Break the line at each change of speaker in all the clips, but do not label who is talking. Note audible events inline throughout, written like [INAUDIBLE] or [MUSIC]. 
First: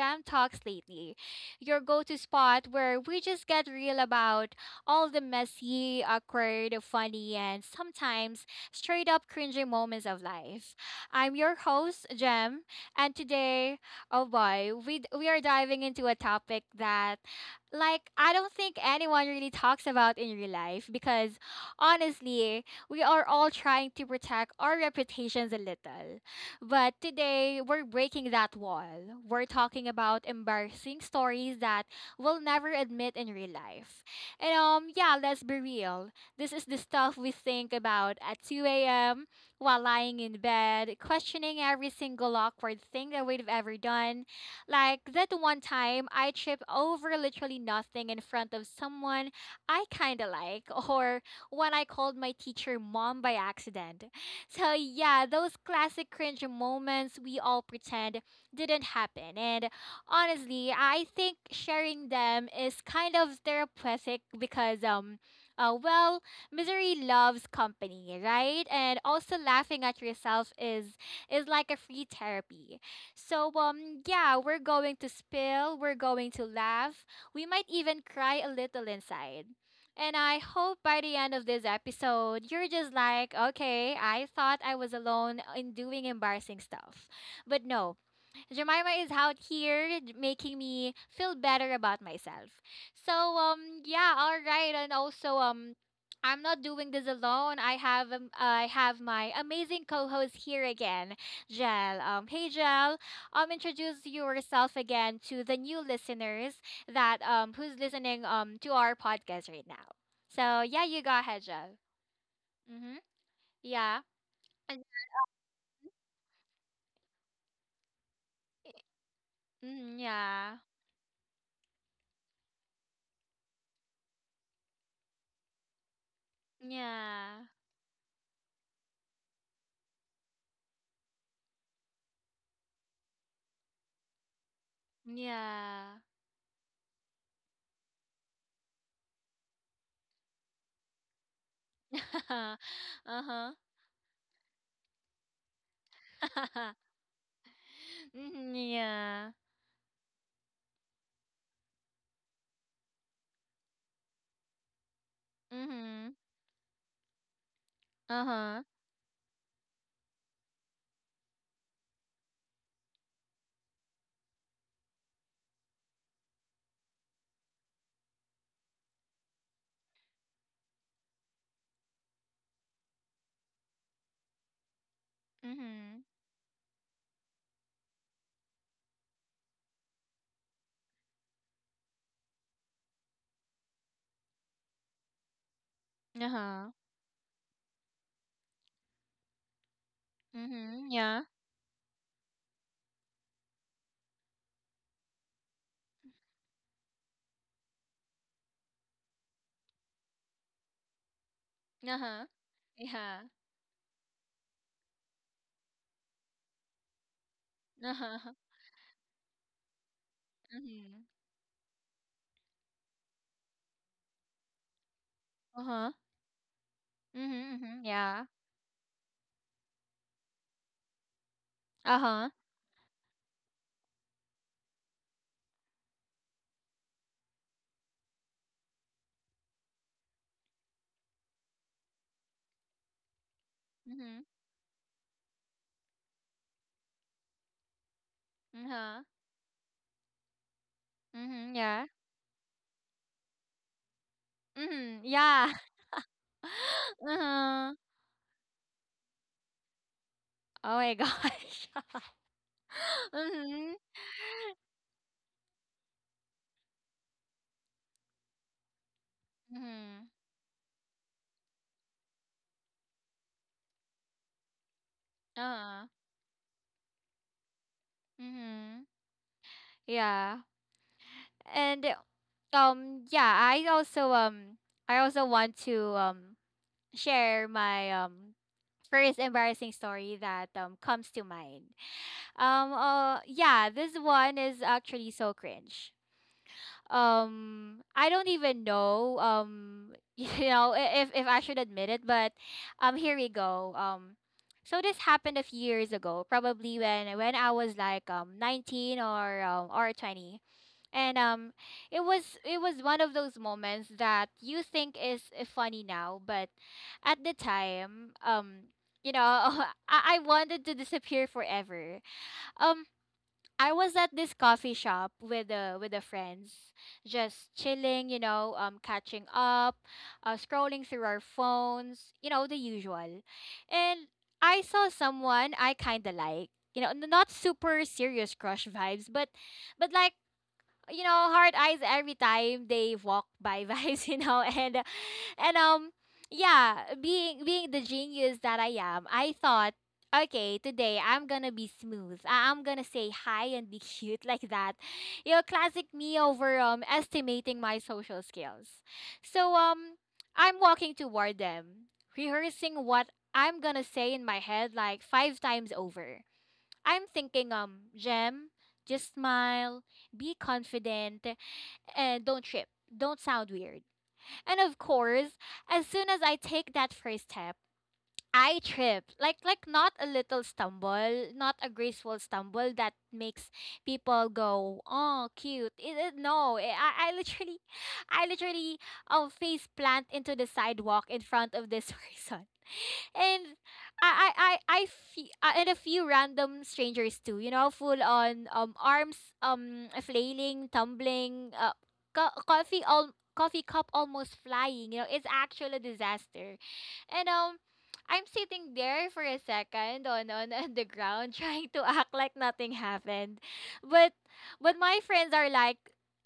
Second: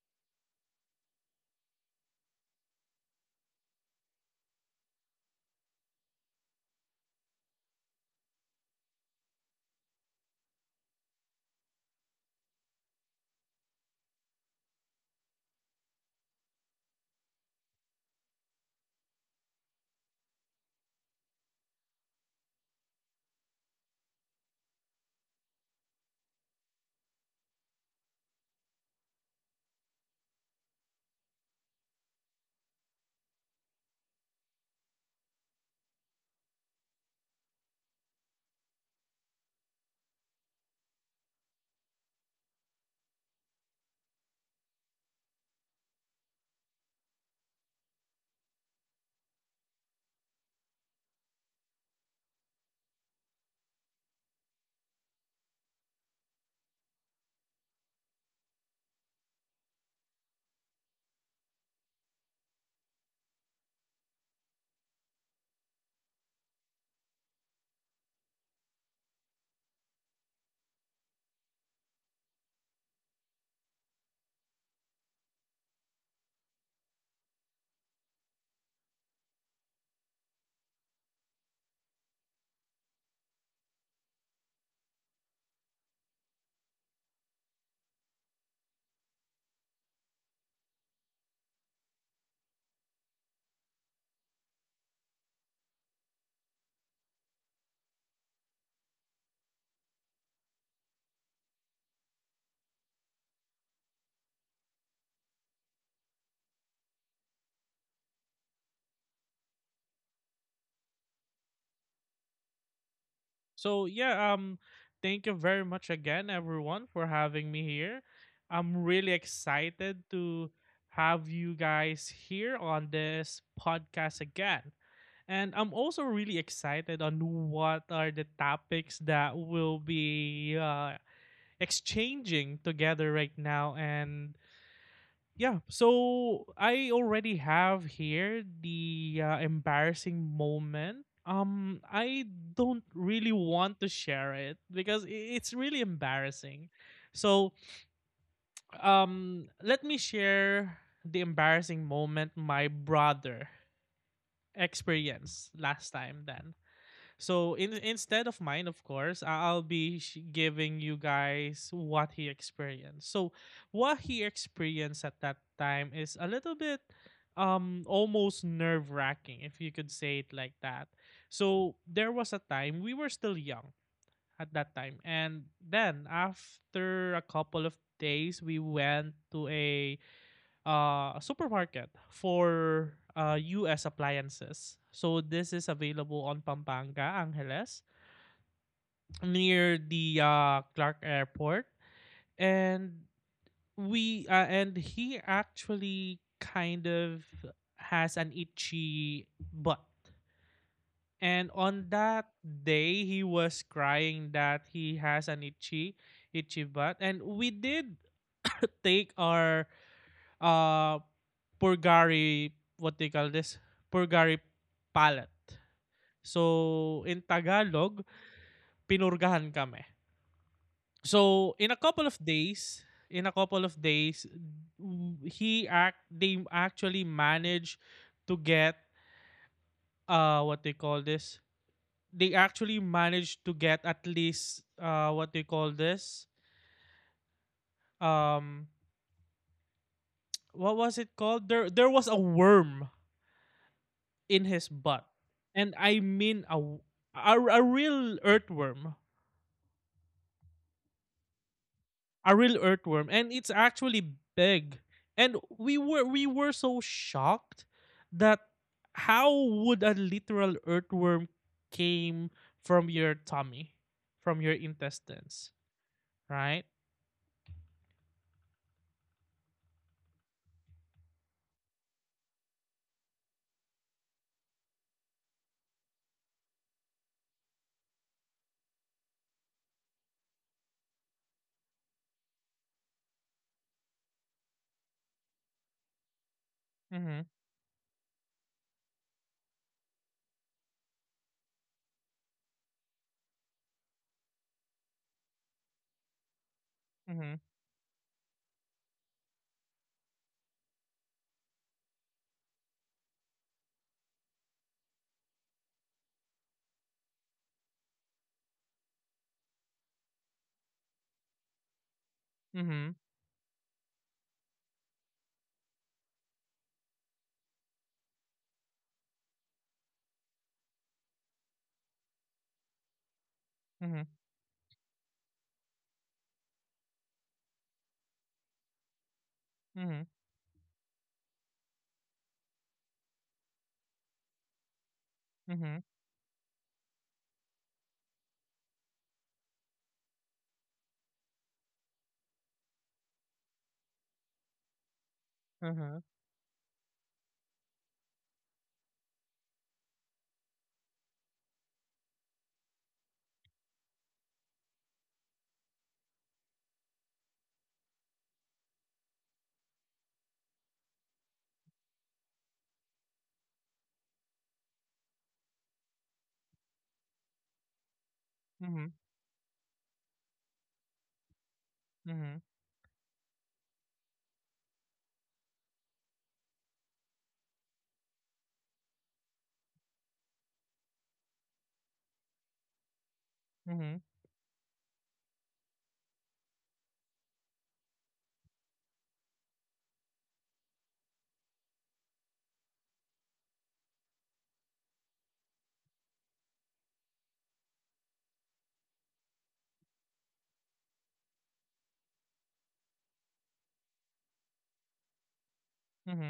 Jam Talks Lately, your go to spot where we just get real about all the messy, awkward, funny, and sometimes straight up cringy moments of life. I'm your host, Jam, and today, oh boy, we are diving into a topic that, like, I don't think anyone really talks about in real life because honestly, we are all trying to protect our reputations a little but today, we're breaking that wall. We're talking about embarrassing stories that we'll never admit in real life. And yeah, let's be real. This is the stuff we think about at 2 a.m. while lying in bed, questioning every single awkward thing that we've ever done. Like that one time I tripped over literally nothing in front of someone I kind of like, [LAUGHS] or when I called my teacher mom by accident. So yeah, those classic cringe moments we all pretend didn't happen. And honestly, I think sharing them is kind of therapeutic because uh, well, misery loves company, right? And also laughing at yourself is like a free therapy. So yeah, we're going to spill, we're going to laugh. We might even cry a little inside. And I hope by the end of this episode, you're just like, okay, I thought I was alone in doing embarrassing stuff. But no, Jemima is out here making me feel better about myself. So yeah, all right, and also I'm not doing this alone. I have my amazing co-host here again, Jel. Hey Jel, introduce yourself again to the new listeners that who's listening to our podcast right now. So yeah, you go ahead, Jel. Mhm.
So
Yeah.
yeah, um, Thank you very much again, everyone, for having me here. I'm really
Mm,
excited to
yeah.
have you guys here on this podcast again. And I'm also really excited on
Yeah.
what are the topics that we'll be exchanging together right now. And yeah,
Yeah.
so I already have here the embarrassing moment. I
[LAUGHS]
don't really
Uh-huh.
want to share it because it's really embarrassing,
[LAUGHS]
so
Mhm, yeah.
let me share the embarrassing moment my brother experienced last
Mhm.
time then, so in instead of mine,
Uh-huh.
of course. I'll be giving you guys what he experienced. So what he experienced at that time is a little bit almost nerve wracking, if you could say it like that. So there was a time we were still young at that time, and
Mhm.
then after a couple of days, we went to a supermarket for US appliances. So this is available on
Uh-huh.
Pampanga, Angeles, near the
Mhm,
Clark
yeah.
Airport, and we and he actually kind of has an itchy butt. And on that
Uh-huh.
day, he
Yeah.
was crying that he has an itchy, itchy butt, and we did
Uh-huh.
[COUGHS] take our uh
Mhm.
purgari, what they call this, purgari palette.
Uh-huh.
So in
Mhm, mhm,
Tagalog,
yeah.
pinurgahan kami. So in a couple of
Uh-huh.
days, in a couple of days, w- he act they actually managed to get what they call this. They actually managed to get at
Mhm.
least what they call this. Um
Uh-huh.
what was it called?
Mhm,
There
yeah.
was a worm in his
Mhm,
butt.
yeah.
And I mean
[LAUGHS]
a
Uh-huh.
real earthworm,
Oh my gosh. [LAUGHS]
a real earthworm, and it's
Mhm.
actually big. And we were so shocked that how would a
Mhm.
literal earthworm came from your tummy, from your intestines,
Uh-huh.
right?
Mhm. Yeah. And um yeah, I also want to share my first embarrassing story that comes to mind. Yeah, this one is actually so cringe.
Mhm,
I don't even know [LAUGHS] if I should admit it, but here we go. So this happened a few years ago, probably when
mhm,
I was like 19 or 20. And It was one of those moments that you think is funny now, but at the time, you know, [LAUGHS] I wanted to disappear forever. Um
mhm,
I was at this coffee shop with the friends, just chilling, you know, catching up, scrolling through our phones, you know, the usual.
mhm,
And I saw someone I kind of like. You know, not super serious crush vibes, but but
mhm,
like you know, hard eyes every time they walk by, [LAUGHS] Vice, you know, and and
mhm,
um yeah, being the genius that I am, I thought, okay, today I'm gonna be smooth. I'm gonna say hi and be [LAUGHS] cute like that. You know, classic me over estimating my social skills. So I'm walking toward them, rehearsing what I'm gonna say in my head like five times over. I'm thinking, Jem, just smile, be confident, and don't trip. Don't sound weird. And of course, as soon as I take that first step, I
mhm,
trip. Like not a little stumble, not a graceful
mhm,
stumble that makes people go, "Oh, cute." No, I literally I literally face plant into the sidewalk in front of this [LAUGHS] person and
mhm, mhm,
I fe- and a few random strangers too. You know, full on arms flailing, tumbling, coffee cup almost flying. You know, it's actually a disaster. And I'm sitting there for a second on the ground, [LAUGHS] trying to act like nothing happened. But but my friends are like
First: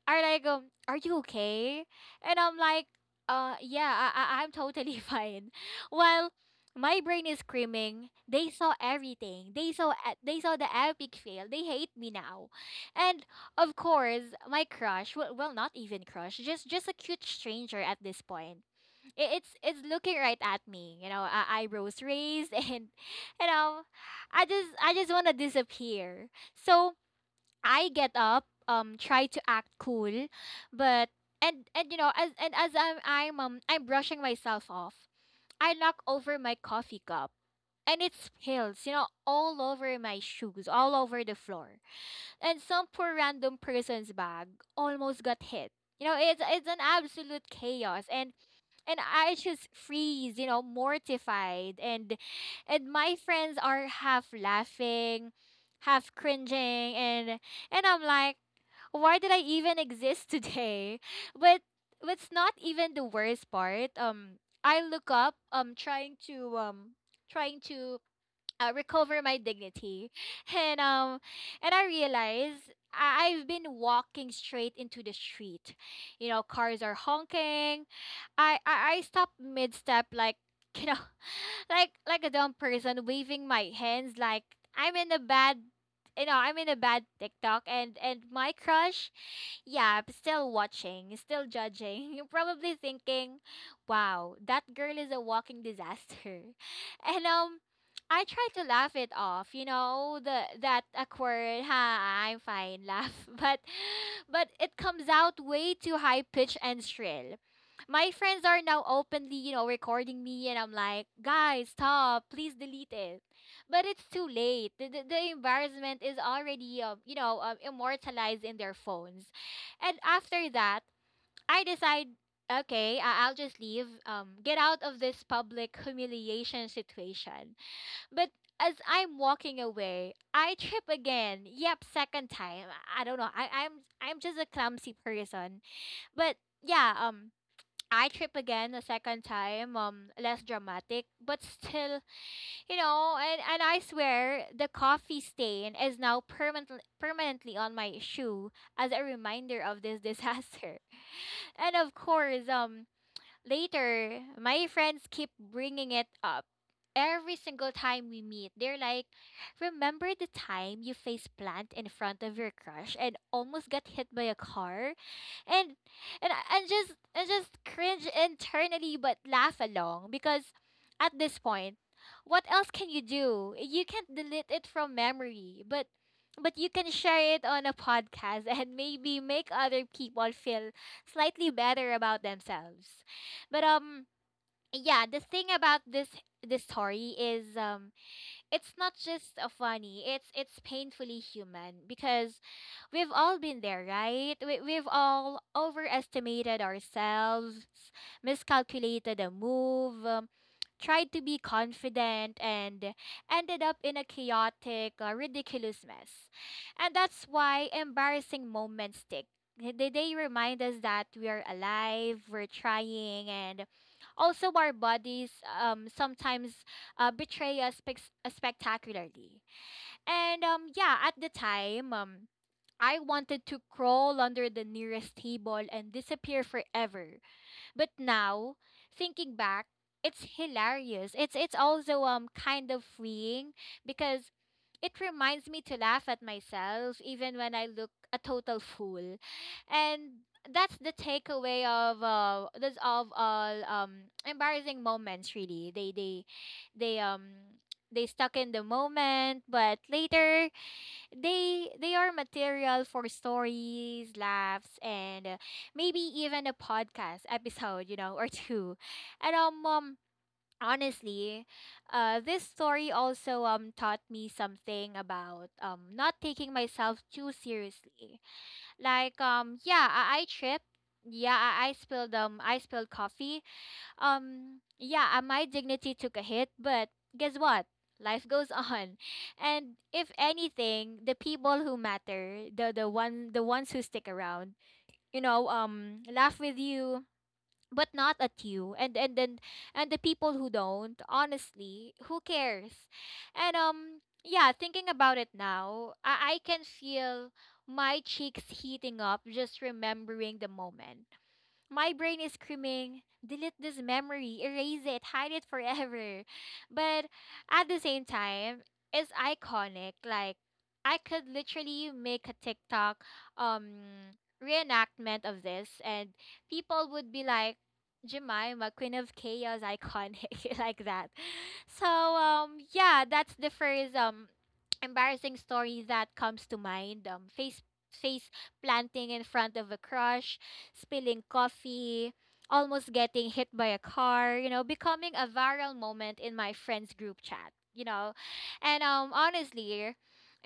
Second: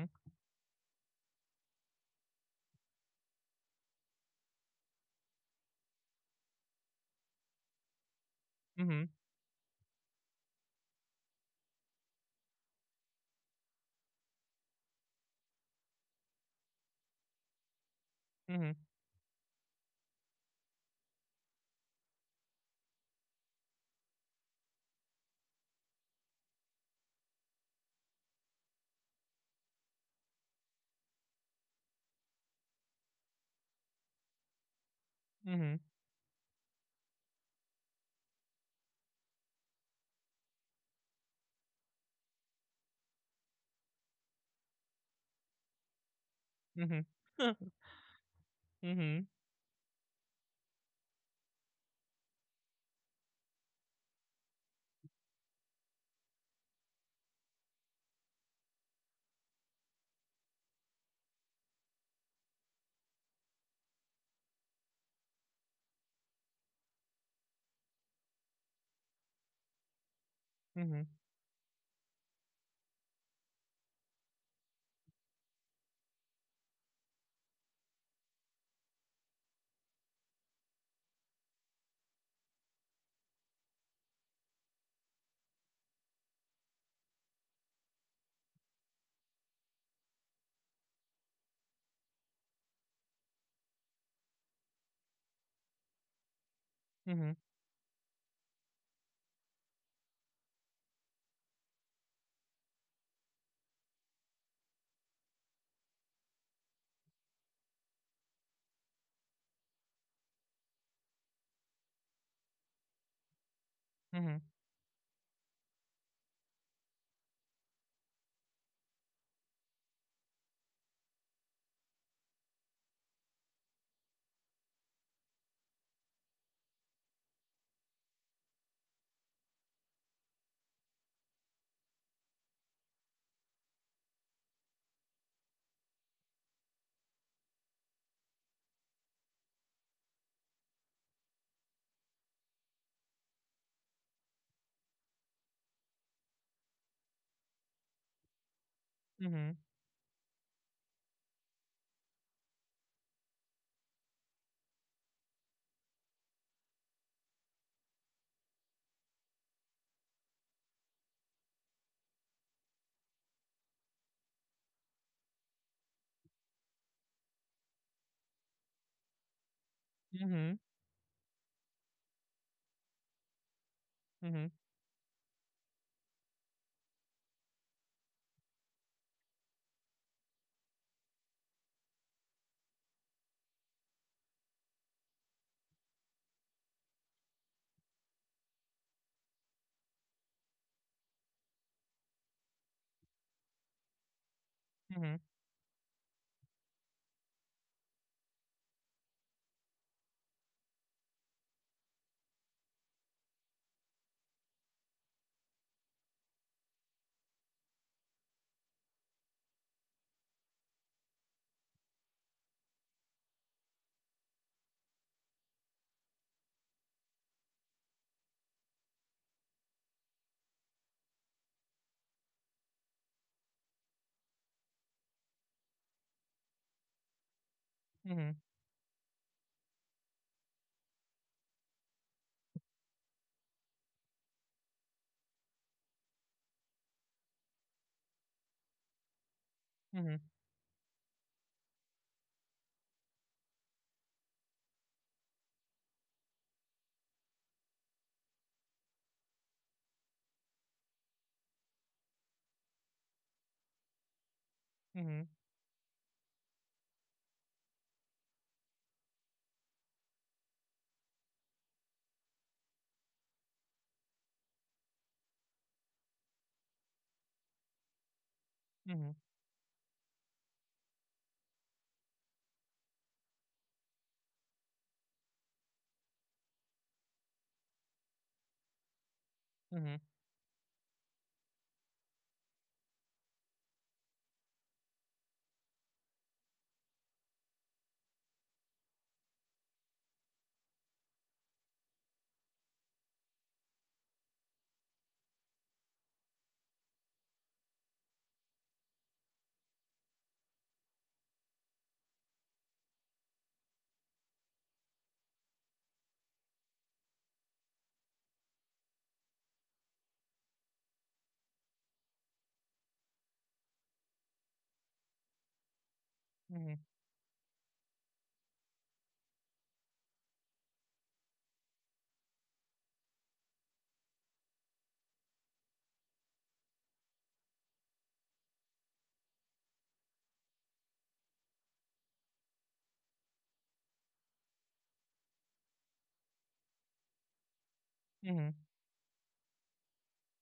are you okay? And I'm like, yeah, I I'm totally [LAUGHS] fine. While my brain is screaming, they saw
mhm,
everything. They saw the epic fail. They hate me now. And of course, my crush, well not even crush, just a cute stranger at this point, it's looking right at me, you know, eyebrows raised, [LAUGHS] and you know, I just want to disappear. So I get up, try to act cool, but and as I'm brushing myself off,
mhm,
I
mhm,
knock over my coffee cup, and it spills, you know, all over my shoes, all over the floor. And some poor random person's bag almost got hit. You know, it's an absolute chaos. And I just freeze, you know, mortified. And my friends are half laughing, half cringing, and I'm like, why did I even exist [LAUGHS] today? But what's not even the worst part, I look up, trying to trying to recover my dignity, [LAUGHS] and um, and I realize. I've been walking straight into the street. You know, cars are honking, I stopped mid step like, [LAUGHS] you know, like a dumb person waving my hands like I'm in a bad, I'm in a bad TikTok, and my crush, yeah, still watching, still judging. [LAUGHS] You probably thinking, "Wow, that girl is a walking disaster." [LAUGHS] And
mhm,
I try to laugh it off, you know, the that awkward, ha, I'm fine laugh, [LAUGHS] but it comes out way too high pitch and shrill. My friends are now openly, you know, recording me, and I'm like, guys, stop, please delete it. But it's too
mhm.
late. The embarrassment is already, immortalized in their phones. And after that, I decide, okay, I'll just leave, get out of this public humiliation situation. But as I'm walking away, I trip again. Yep, second time. I don't know. I'm just a clumsy person. But yeah, I trip again a second time, less dramatic, but still, you know, and I swear the coffee stain is now permanently on my shoe as a
Huh. Mhm,
reminder of this disaster. [LAUGHS] And of course, later, my friends keep bringing it up. Every single time we meet, they're like, remember the time you face plant in front of your crush and almost got hit by a car? And and I- and just cringe internally but laugh along because
mhm,
at this point, what else can you do? You can't
mhm, mhm,
delete
mhm,
it from memory, but you can share it on a podcast [LAUGHS] and maybe make other people feel slightly better about themselves. But Yeah, the thing about this story is, it's not just funny. It's painfully human because we've all been there, right? We've all overestimated ourselves, miscalculated a move, tried to be confident, and ended up in a chaotic, ridiculous mess. And that's why embarrassing moments stick. They remind us that we are alive, we're trying, and also our bodies sometimes betray us spectacularly. And Yeah, at the time, I wanted to crawl under the nearest table and disappear forever. But
mhm, mhm, mhm,
now, thinking back, it's hilarious. It's also kind of freeing because it reminds me to laugh at myself even when I look a total fool.
mhm, mhm,
And that's the takeaway of this of all embarrassing moments really. They um they stuck in the moment, but later they are material for stories, laughs, and
mhm,
maybe even a podcast episode, you know, [LAUGHS] or two. And Honestly, this story also taught me something about not taking myself too seriously. Like
mhm. [LAUGHS]
yeah, I tripped. Yeah, I spilled coffee, yeah, my dignity took a hit, but guess what? Life goes [LAUGHS] on. And
Mhm,
if anything, the people who matter, the ones who stick around, you know, laugh with you but not at you. And the people who don't, honestly, who cares? And Yeah, thinking about it now, I can feel my cheeks heating up just remembering the moment. My brain is screaming, delete this memory, erase it, hide it forever. But at the same time, it's iconic. Like I could literally make a TikTok um reenactment of this and
mhm,
people would be like, Jemima, Queen of Chaos, iconic, [LAUGHS] like that. So yeah, that's the first embarrassing story that comes to mind. Face planting in front of a crush, spilling coffee, almost getting hit by a car, you know, becoming a viral moment in my friends group chat.
mhm,
And honestly,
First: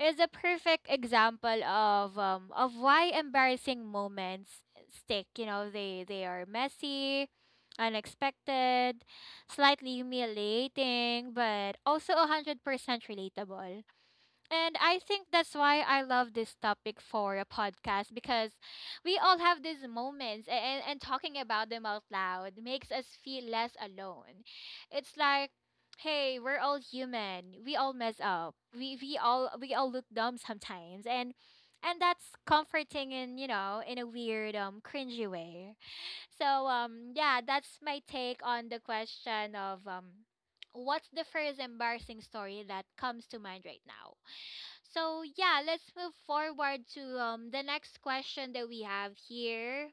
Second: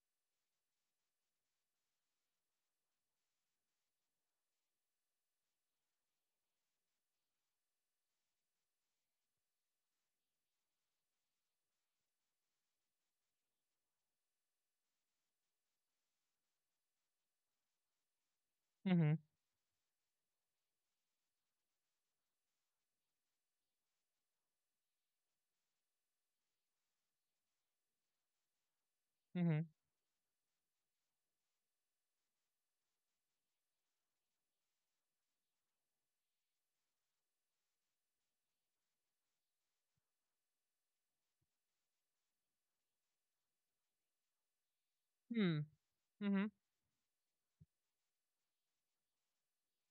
is a perfect example of of why embarrassing moments stick, you know, they are messy, unexpected, slightly humiliating, but also 100% relatable. And I think that's why I love this topic for a podcast because we
mhm,
all have these moments and talking about them out loud makes us feel less alone. It's like, hey, we're all human. We all mess up.
mhm,
We all look dumb sometimes and that's comforting in in a weird cringy way. So yeah, that's my take on the question of what's the first embarrassing story that comes to mind right now? So yeah,
hmm,
let's move
mhm.
forward to the next question that we have here.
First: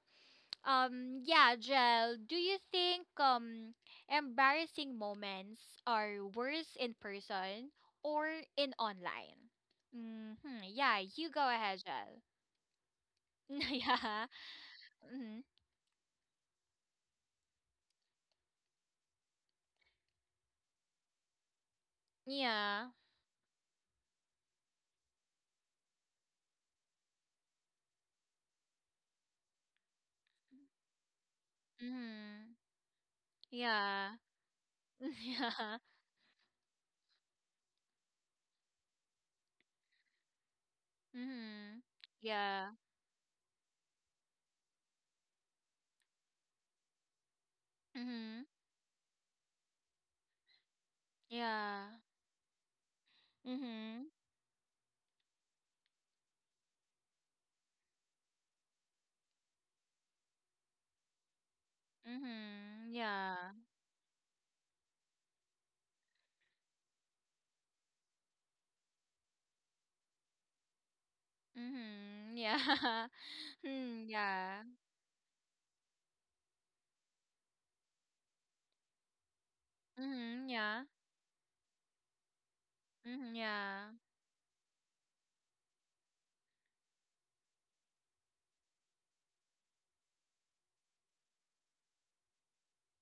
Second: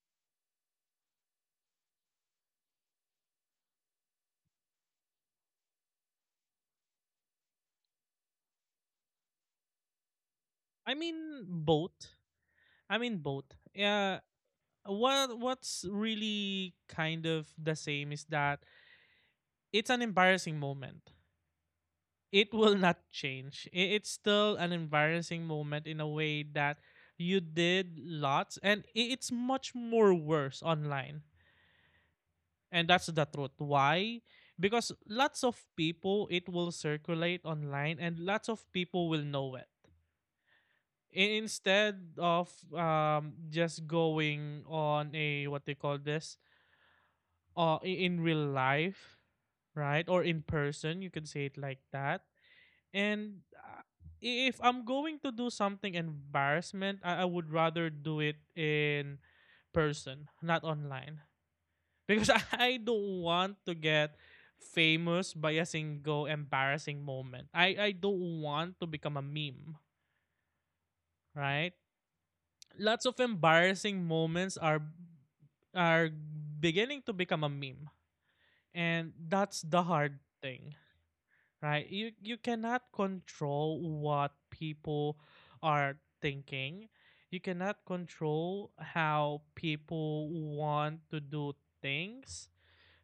Yeah, Jel, do you think embarrassing moments are worse in person or in online? Mm-hmm.
I
Yeah, you
mean
go ahead,
both.
Jel.
I mean both.
[LAUGHS]
Yeah.
Yeah.
What
Mm-hmm.
what's really kind of the same is that it's an embarrassing moment. It will
Yeah.
not change. It's still an embarrassing moment in a way that you did lots, and it's much more worse online.
Mm-hmm.
And that's the truth.
Yeah.
Why? Because lots of
[LAUGHS]
people, it will circulate online, and lots of people will know it, instead of
Yeah.
just going on a what they call this in
Mm-hmm.
real life, right, or in person, you could say
Yeah.
it like
Mm-hmm. Yeah.
that. And
Mm-hmm.
if I'm going to do something embarrassment, I would rather do it in person, not online, because [LAUGHS] I
Mm-hmm.
don't
Yeah.
want to get famous by a single embarrassing moment. I don't want to become a meme, right?
Mhm. Yeah.
Lots
[LAUGHS]
of embarrassing
Hmm,
moments
yeah.
are beginning to become a meme, and that's the hard
Mhm.
thing,
Yeah.
right? You cannot
Mhm.
control
Yeah.
what people are thinking. You cannot control how people want to do things.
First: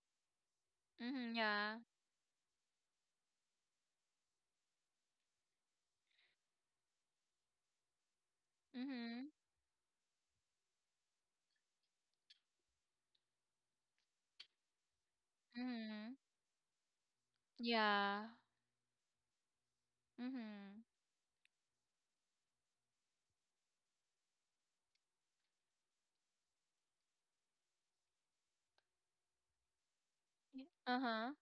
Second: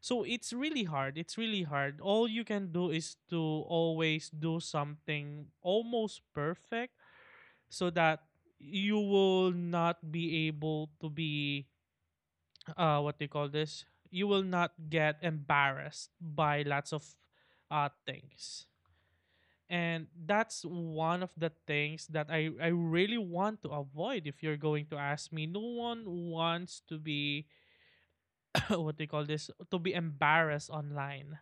So it's really hard,
Mhm.
it's really
Yeah.
hard. All you can do is to always do something almost perfect so that you
Mhm.
will not be able to be what they call this, you will not get embarrassed
Mhm.
by lots of
Yeah.
things. And that's
Mhm.
one of the things that I really want to avoid. If you're going to ask me, no one wants to be [COUGHS] [CLEARS THROAT] what they call this, to be embarrassed
Uh-huh.
online,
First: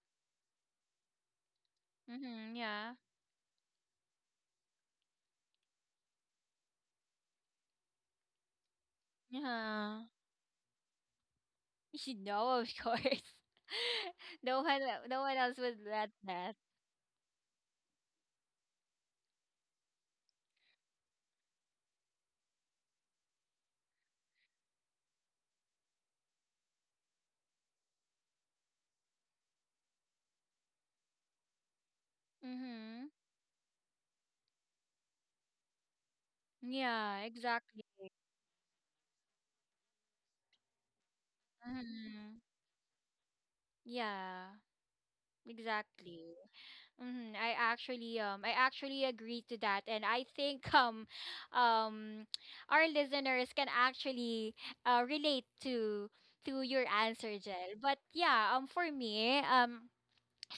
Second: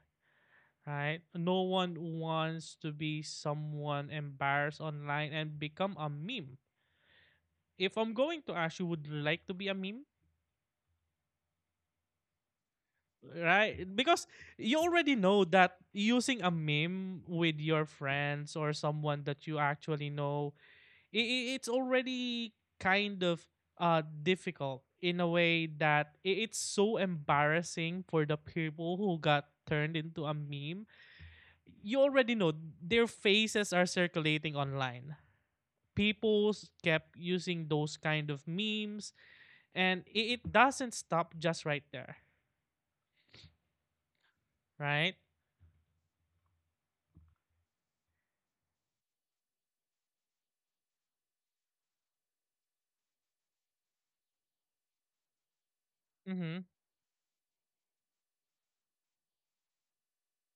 right? No one
Mhm.
wants to
Yeah.
be someone embarrassed online and become a meme. If I'm going to ask you, would you like to be a meme?
Yeah. You know, of course.
Right? Because
[LAUGHS]
you already
No one
know
else
that
would let
using a
that.
meme with your friends or someone that you actually know, it's already kind of difficult in a way that it's so embarrassing for the people who got turned into a meme. You already know their
Mhm.
faces are circulating online. People kept
Yeah,
using
exactly.
those kind of memes, and it doesn't stop just right there,
Mhm. Yeah.
right?
Exactly. Mm-hmm. I actually agree to that and I think [LAUGHS] um our listeners can actually relate
Mm-hmm.
to your answer, Jel. But yeah, for me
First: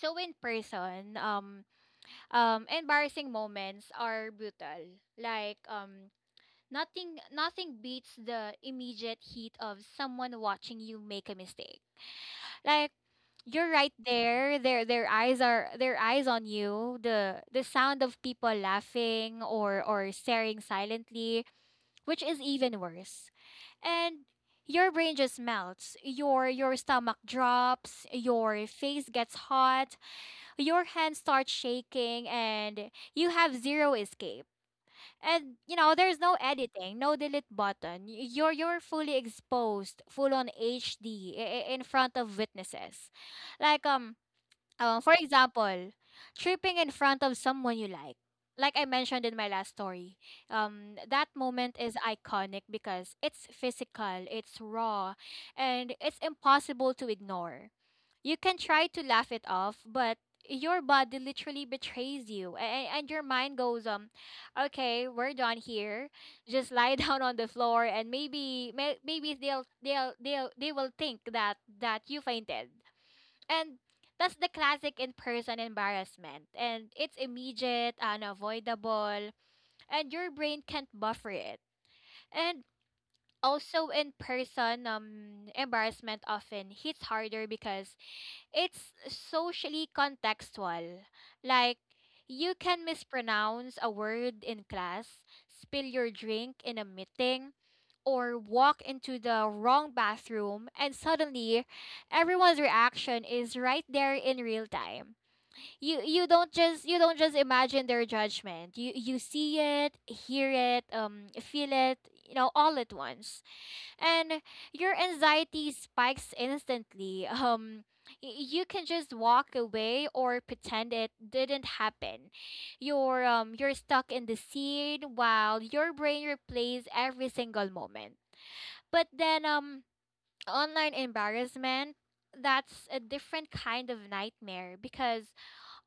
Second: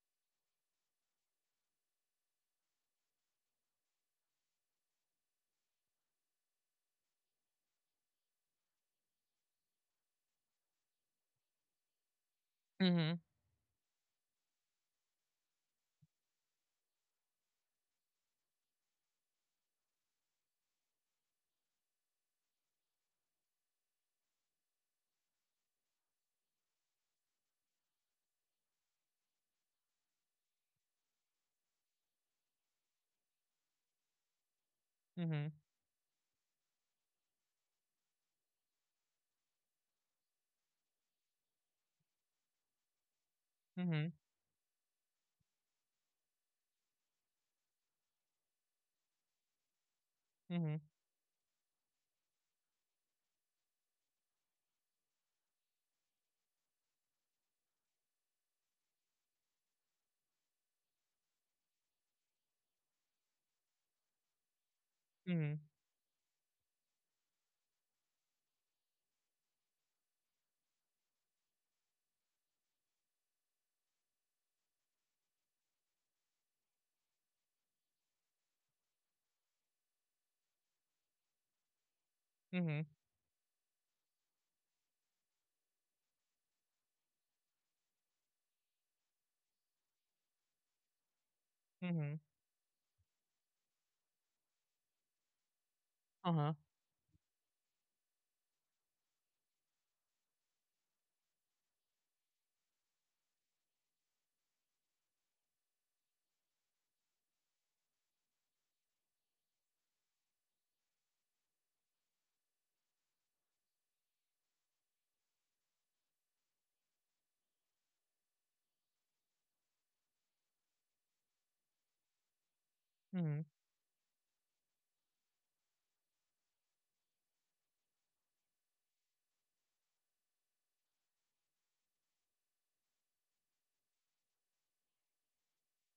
so in person embarrassing moments are brutal. Like nothing beats the immediate heat of someone watching you make a mistake, like
Mm-hmm.
you're right there. Their eyes on you. The sound of people laughing or staring silently, which is even worse. And your brain just melts. Your stomach drops, your face gets hot, your hands start shaking and you have zero escape.
Mm-hmm.
And you know, there's no editing, no delete button. You're fully exposed, full on HD in front of witnesses. Like
Mhm,
for example, tripping in front of someone you like. Like I mentioned in my last story,
mhm,
that moment is iconic because it's physical, it's raw, and it's impossible to ignore. You can try to laugh it off, but your body literally betrays you and your mind goes okay, we're
mhm,
done here, just lie [LAUGHS] down on the floor and maybe they will think that that you fainted and that's the classic in-person embarrassment and it's immediate, unavoidable, and your brain can't buffer it. And
mhm,
also in person embarrassment often hits harder because it's socially contextual. Like,
mhm,
you can mispronounce a word in class, spill your
uh-huh,
drink in a meeting, or walk into the wrong bathroom, and suddenly everyone's reaction is right there in real time. You don't just imagine their judgment. You see it, hear it, feel it, you know, all at once, and your anxiety spikes instantly. [LAUGHS] You can just walk away or pretend it didn't happen. You're
mhm,
um you're stuck in the scene while your brain replays every single moment. But then online embarrassment, that's a different kind of nightmare because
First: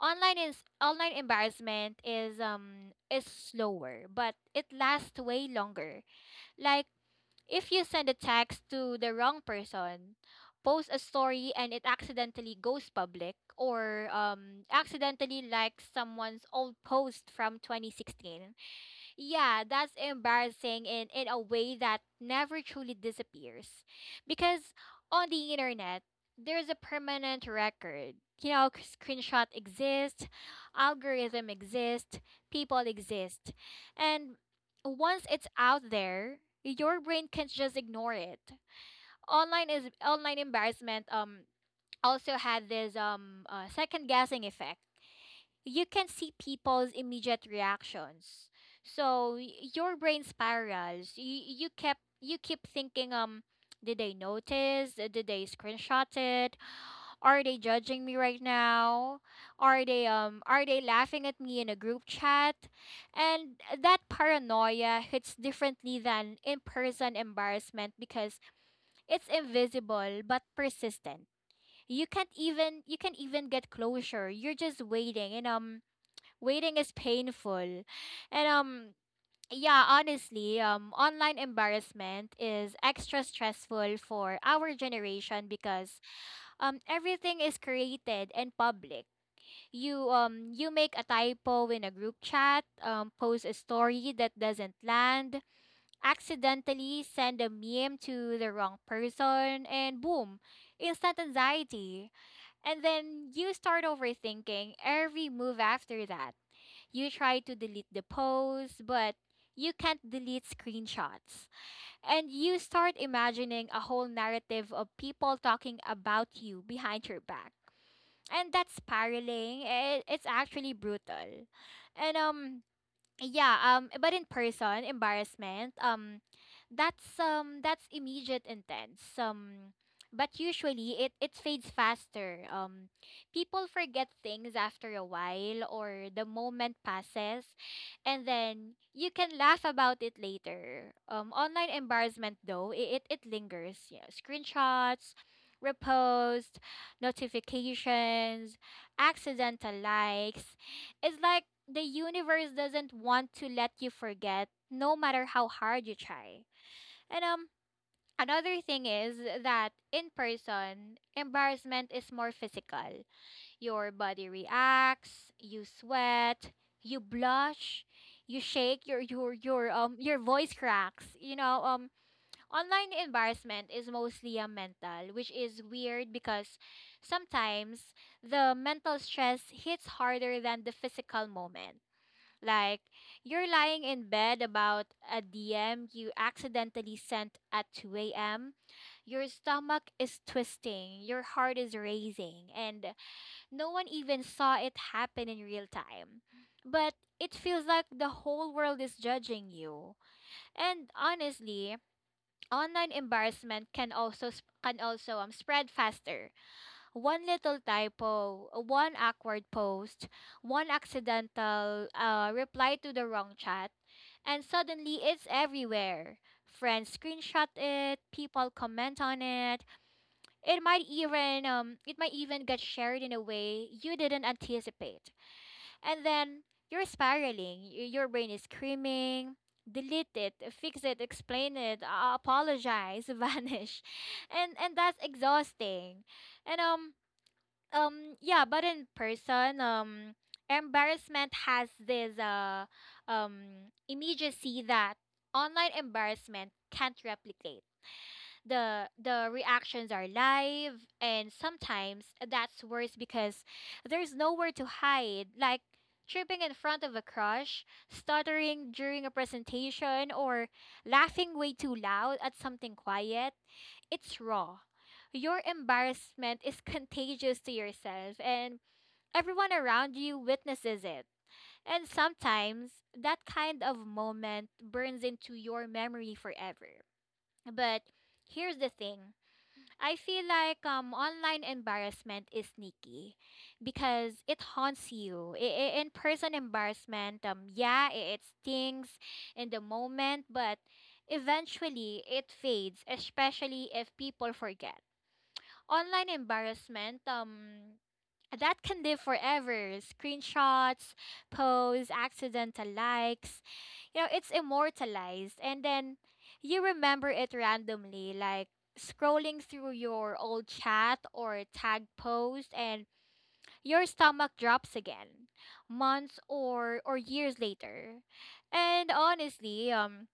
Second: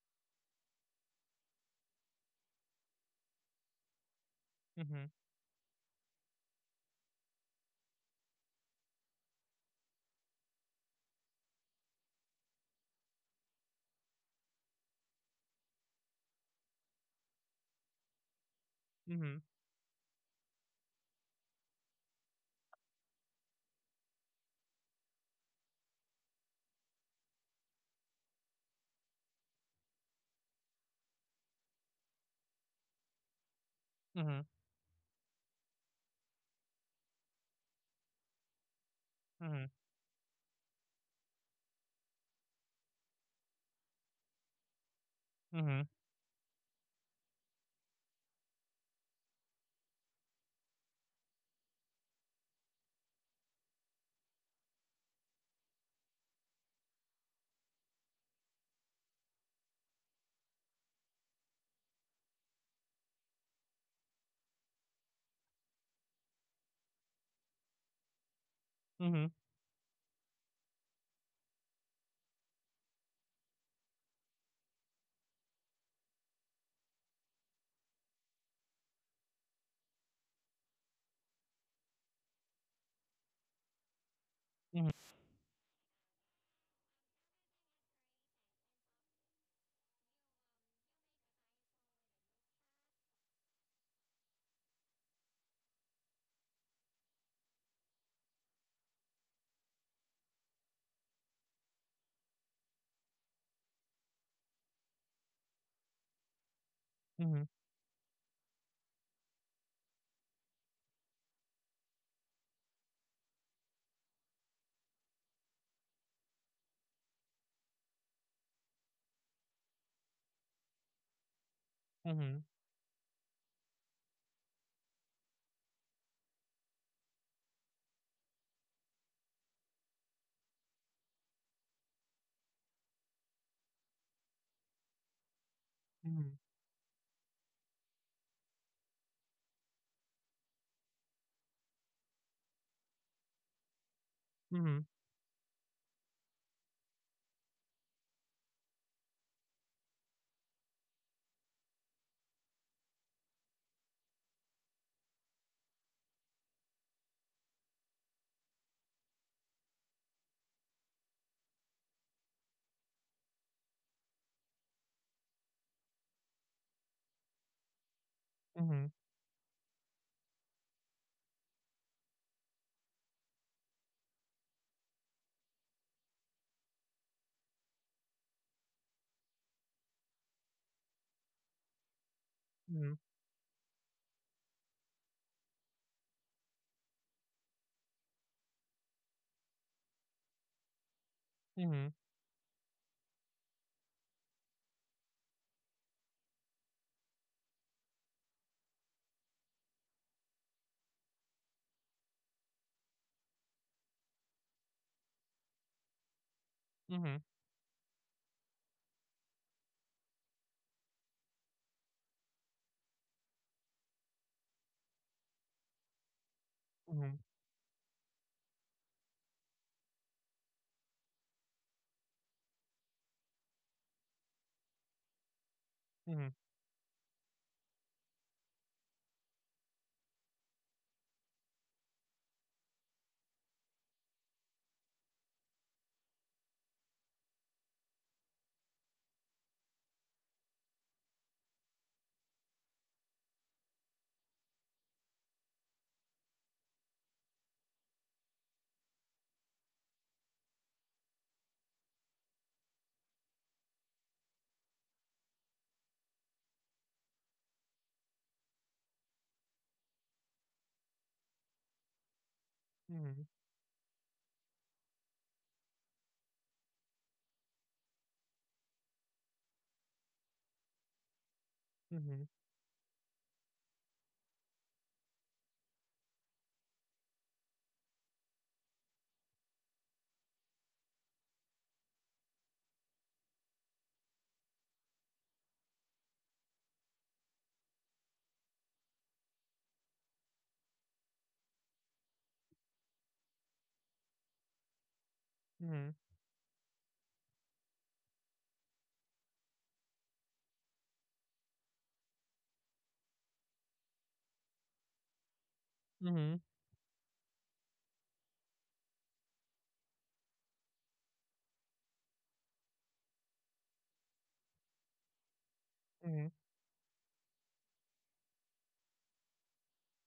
online embarrassment is slower but it
mhm,
lasts way longer, like, if you send a text to the wrong person, post a story and it accidentally goes public, or accidentally likes someone's old post from 2016,
mhm,
yeah, that's embarrassing in a way that never truly disappears. Because on the internet, there's a permanent record. You know, screenshot exists, algorithm exists, people exist. And
mhm,
once it's out there, your brain can't just ignore it.
mhm,
Online embarrassment also had this second guessing effect. You
mhm,
can see people's immediate reactions. So your brain spirals. You keep thinking, did they notice? Did they screenshot it? Are they judging me right now? Are they laughing at me in a group chat? And that paranoia hits differently than in-person embarrassment because it's
mhm,
invisible but persistent. You can't even get closure. You're just waiting and waiting is painful. And yeah, honestly, online embarrassment is extra stressful for our generation because everything is created and public. You make a typo in a group chat, post a story that doesn't land, accidentally send a meme to the wrong person and boom, instant anxiety. And then you start overthinking every move after that. You try
mhm,
to delete the post, but you can't delete screenshots. And you start imagining a whole narrative of people talking about you behind your back. And that's spiraling. It's actually brutal. And
mhm,
yeah, but in person, embarrassment, that's immediate, intense. Um, but usually it fades faster. Um, people forget things after a while or the
mhm,
moment passes and then you can laugh about it later. Um, online embarrassment though, it lingers. Yeah,
mhm,
screenshots, repost, notifications, accidental likes. It's like the universe doesn't want to let you forget no matter how hard you try. And another thing is that in person, embarrassment is more physical. Your body reacts, you sweat, you blush, you
mhm,
shake,
mhm,
your your voice cracks. You know, online embarrassment is mostly a mental, which is weird because sometimes the mental stress hits harder than the physical moment, like,
mhm,
you're lying in bed about a DM you accidentally sent at 2 a.m. Your stomach is twisting, your
mhm, mhm, mhm, mhm,
heart is
mhm, mhm, mhm, mhm,
racing, and no one even saw it happen in real time. But it feels like the whole world is judging you. And honestly, online embarrassment can also spread faster,
mhm,
one little typo, one awkward post, one accidental reply to the wrong chat, and suddenly it's everywhere. Friends
mhm,
screenshot it, people comment on it. It might even get shared in a way you didn't anticipate. And
mhm,
then you're spiraling. Your brain is screaming, delete it, fix it, explain it, apologize, [LAUGHS] vanish. And that's exhausting. And yeah, but in person embarrassment has this um immediacy that online embarrassment can't replicate. The reactions are live and sometimes that's worse because there's nowhere to hide, like tripping in front of a crush, stuttering during a presentation, or laughing way too loud at something
mhm,
quiet. It's raw. Your embarrassment is [LAUGHS] contagious to yourself, and everyone around you witnesses it. And sometimes that kind of moment burns into your memory forever. But here's the thing, I feel like online embarrassment is sneaky because it haunts you. In person embarrassment, yeah, it stings in the moment, but eventually it fades, especially if people forget. Online embarrassment that can live forever, screenshots, posts, accidental likes, you know, it's immortalized and then you remember it randomly, like scrolling through your old chat or tag post and your stomach drops again months or years later. And honestly,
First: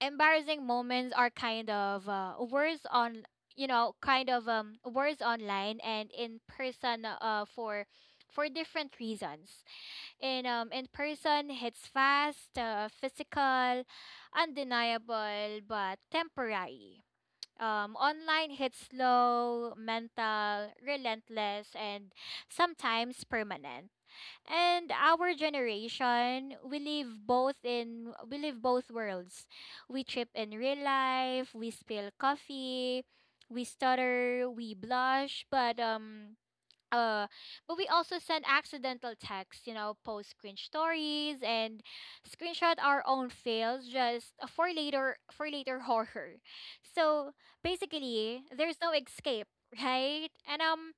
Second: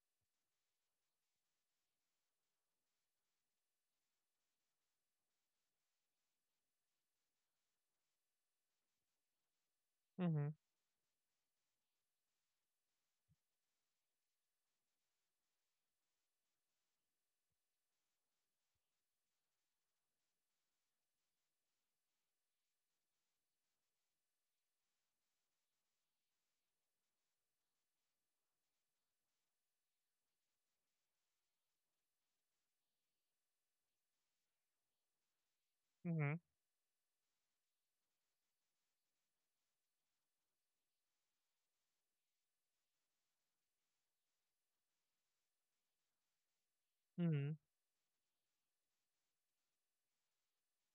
embarrassing moments are kind of worse on, you know, kind of worse online and in person, for different reasons. In in person it's fast, physical, undeniable but temporary. Um, online hits slow, mental, relentless, and sometimes permanent. And our generation, we live both worlds. We trip in real life, we spill coffee, we stutter, we blush,
mhm,
uh but we also send accidental texts, you know, post cringe stories and screenshot our own fails just for later horror. So basically there's no escape, right? And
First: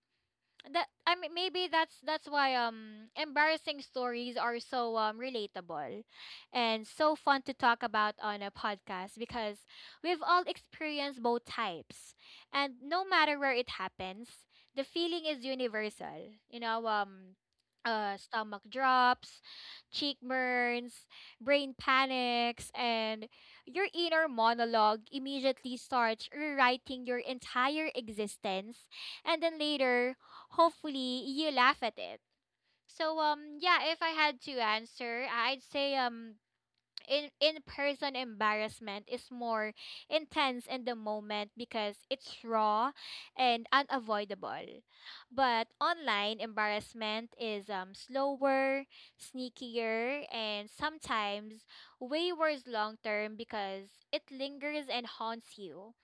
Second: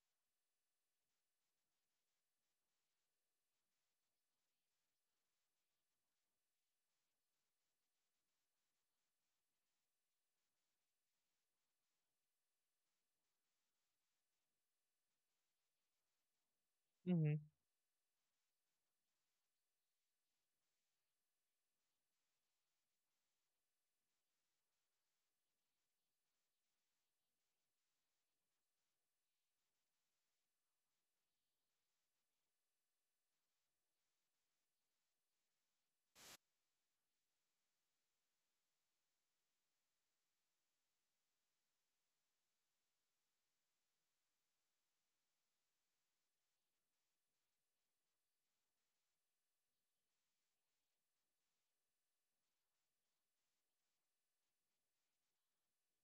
that, I mean, maybe that's why embarrassing stories are so relatable and so fun to talk about on a podcast because we've all experienced both types and no matter where it happens the feeling is universal, you know,
mhm,
stomach drops, cheek burns, brain panics, and your inner monologue immediately starts rewriting your entire existence and then later hopefully you laugh at it. So yeah, if I had to answer, I'd say in person embarrassment is more intense in the moment because it's raw and unavoidable. But online embarrassment is slower, sneakier, and sometimes way worse long term because it lingers and haunts you.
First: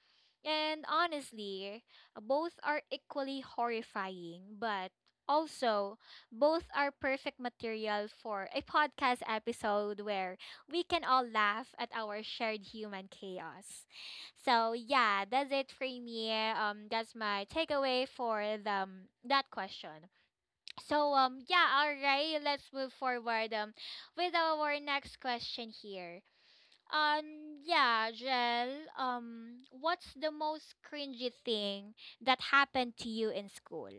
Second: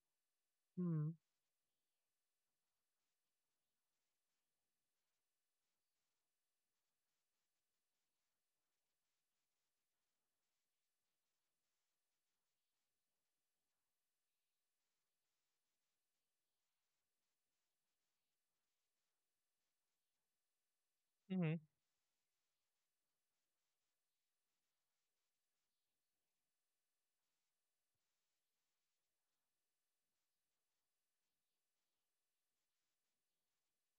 And
mhm.
honestly, both are equally horrifying, but also both are perfect material for a podcast episode where we can all laugh at our shared human chaos. So yeah, that's it for me. That's my takeaway for that question. So yeah, all right, let's move forward with our next question here. Yeah, Jel, what's the most cringy thing that happened to you in school?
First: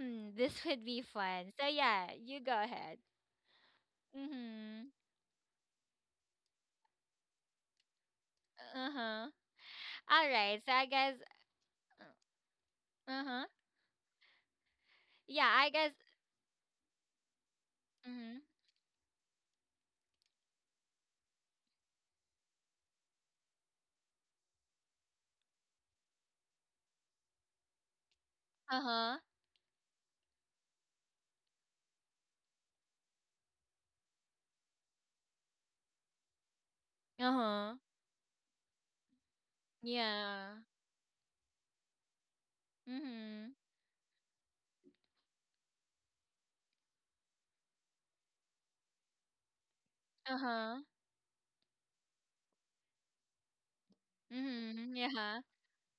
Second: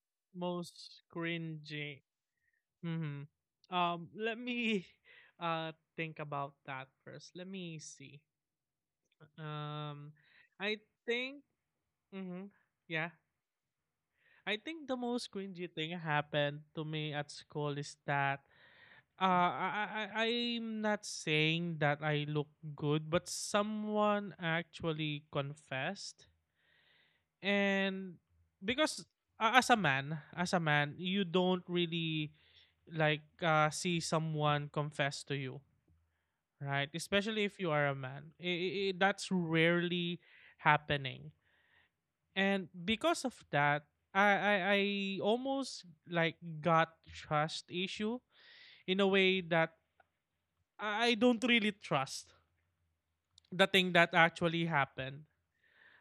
Hmm, this [LAUGHS] would be
Most
fun. So
cringy.
yeah, you go ahead.
Mm-hmm. Let me
Mm-hmm.
[LAUGHS] uh think about that first. Let me see.
Uh-huh.
Um,
All right, so
I
I guess,
think. Mhm. Yeah.
uh-huh.
I think the most
Yeah, I
cringy thing
guess,
happened to me at school is
mm-hmm.
that uh I'm not saying that I look good, but someone actually confessed. And because
Uh-huh.
as a man, you don't really like see someone confess to you, right? Especially if you
Uh-huh.
are a man. That's rarely
Yeah.
happening, and because of
Mm-hmm.
that, I almost like got trust issue in a way that
Uh-huh.
I don't really trust the thing that actually
Mm-hmm.
happened.
Yeah.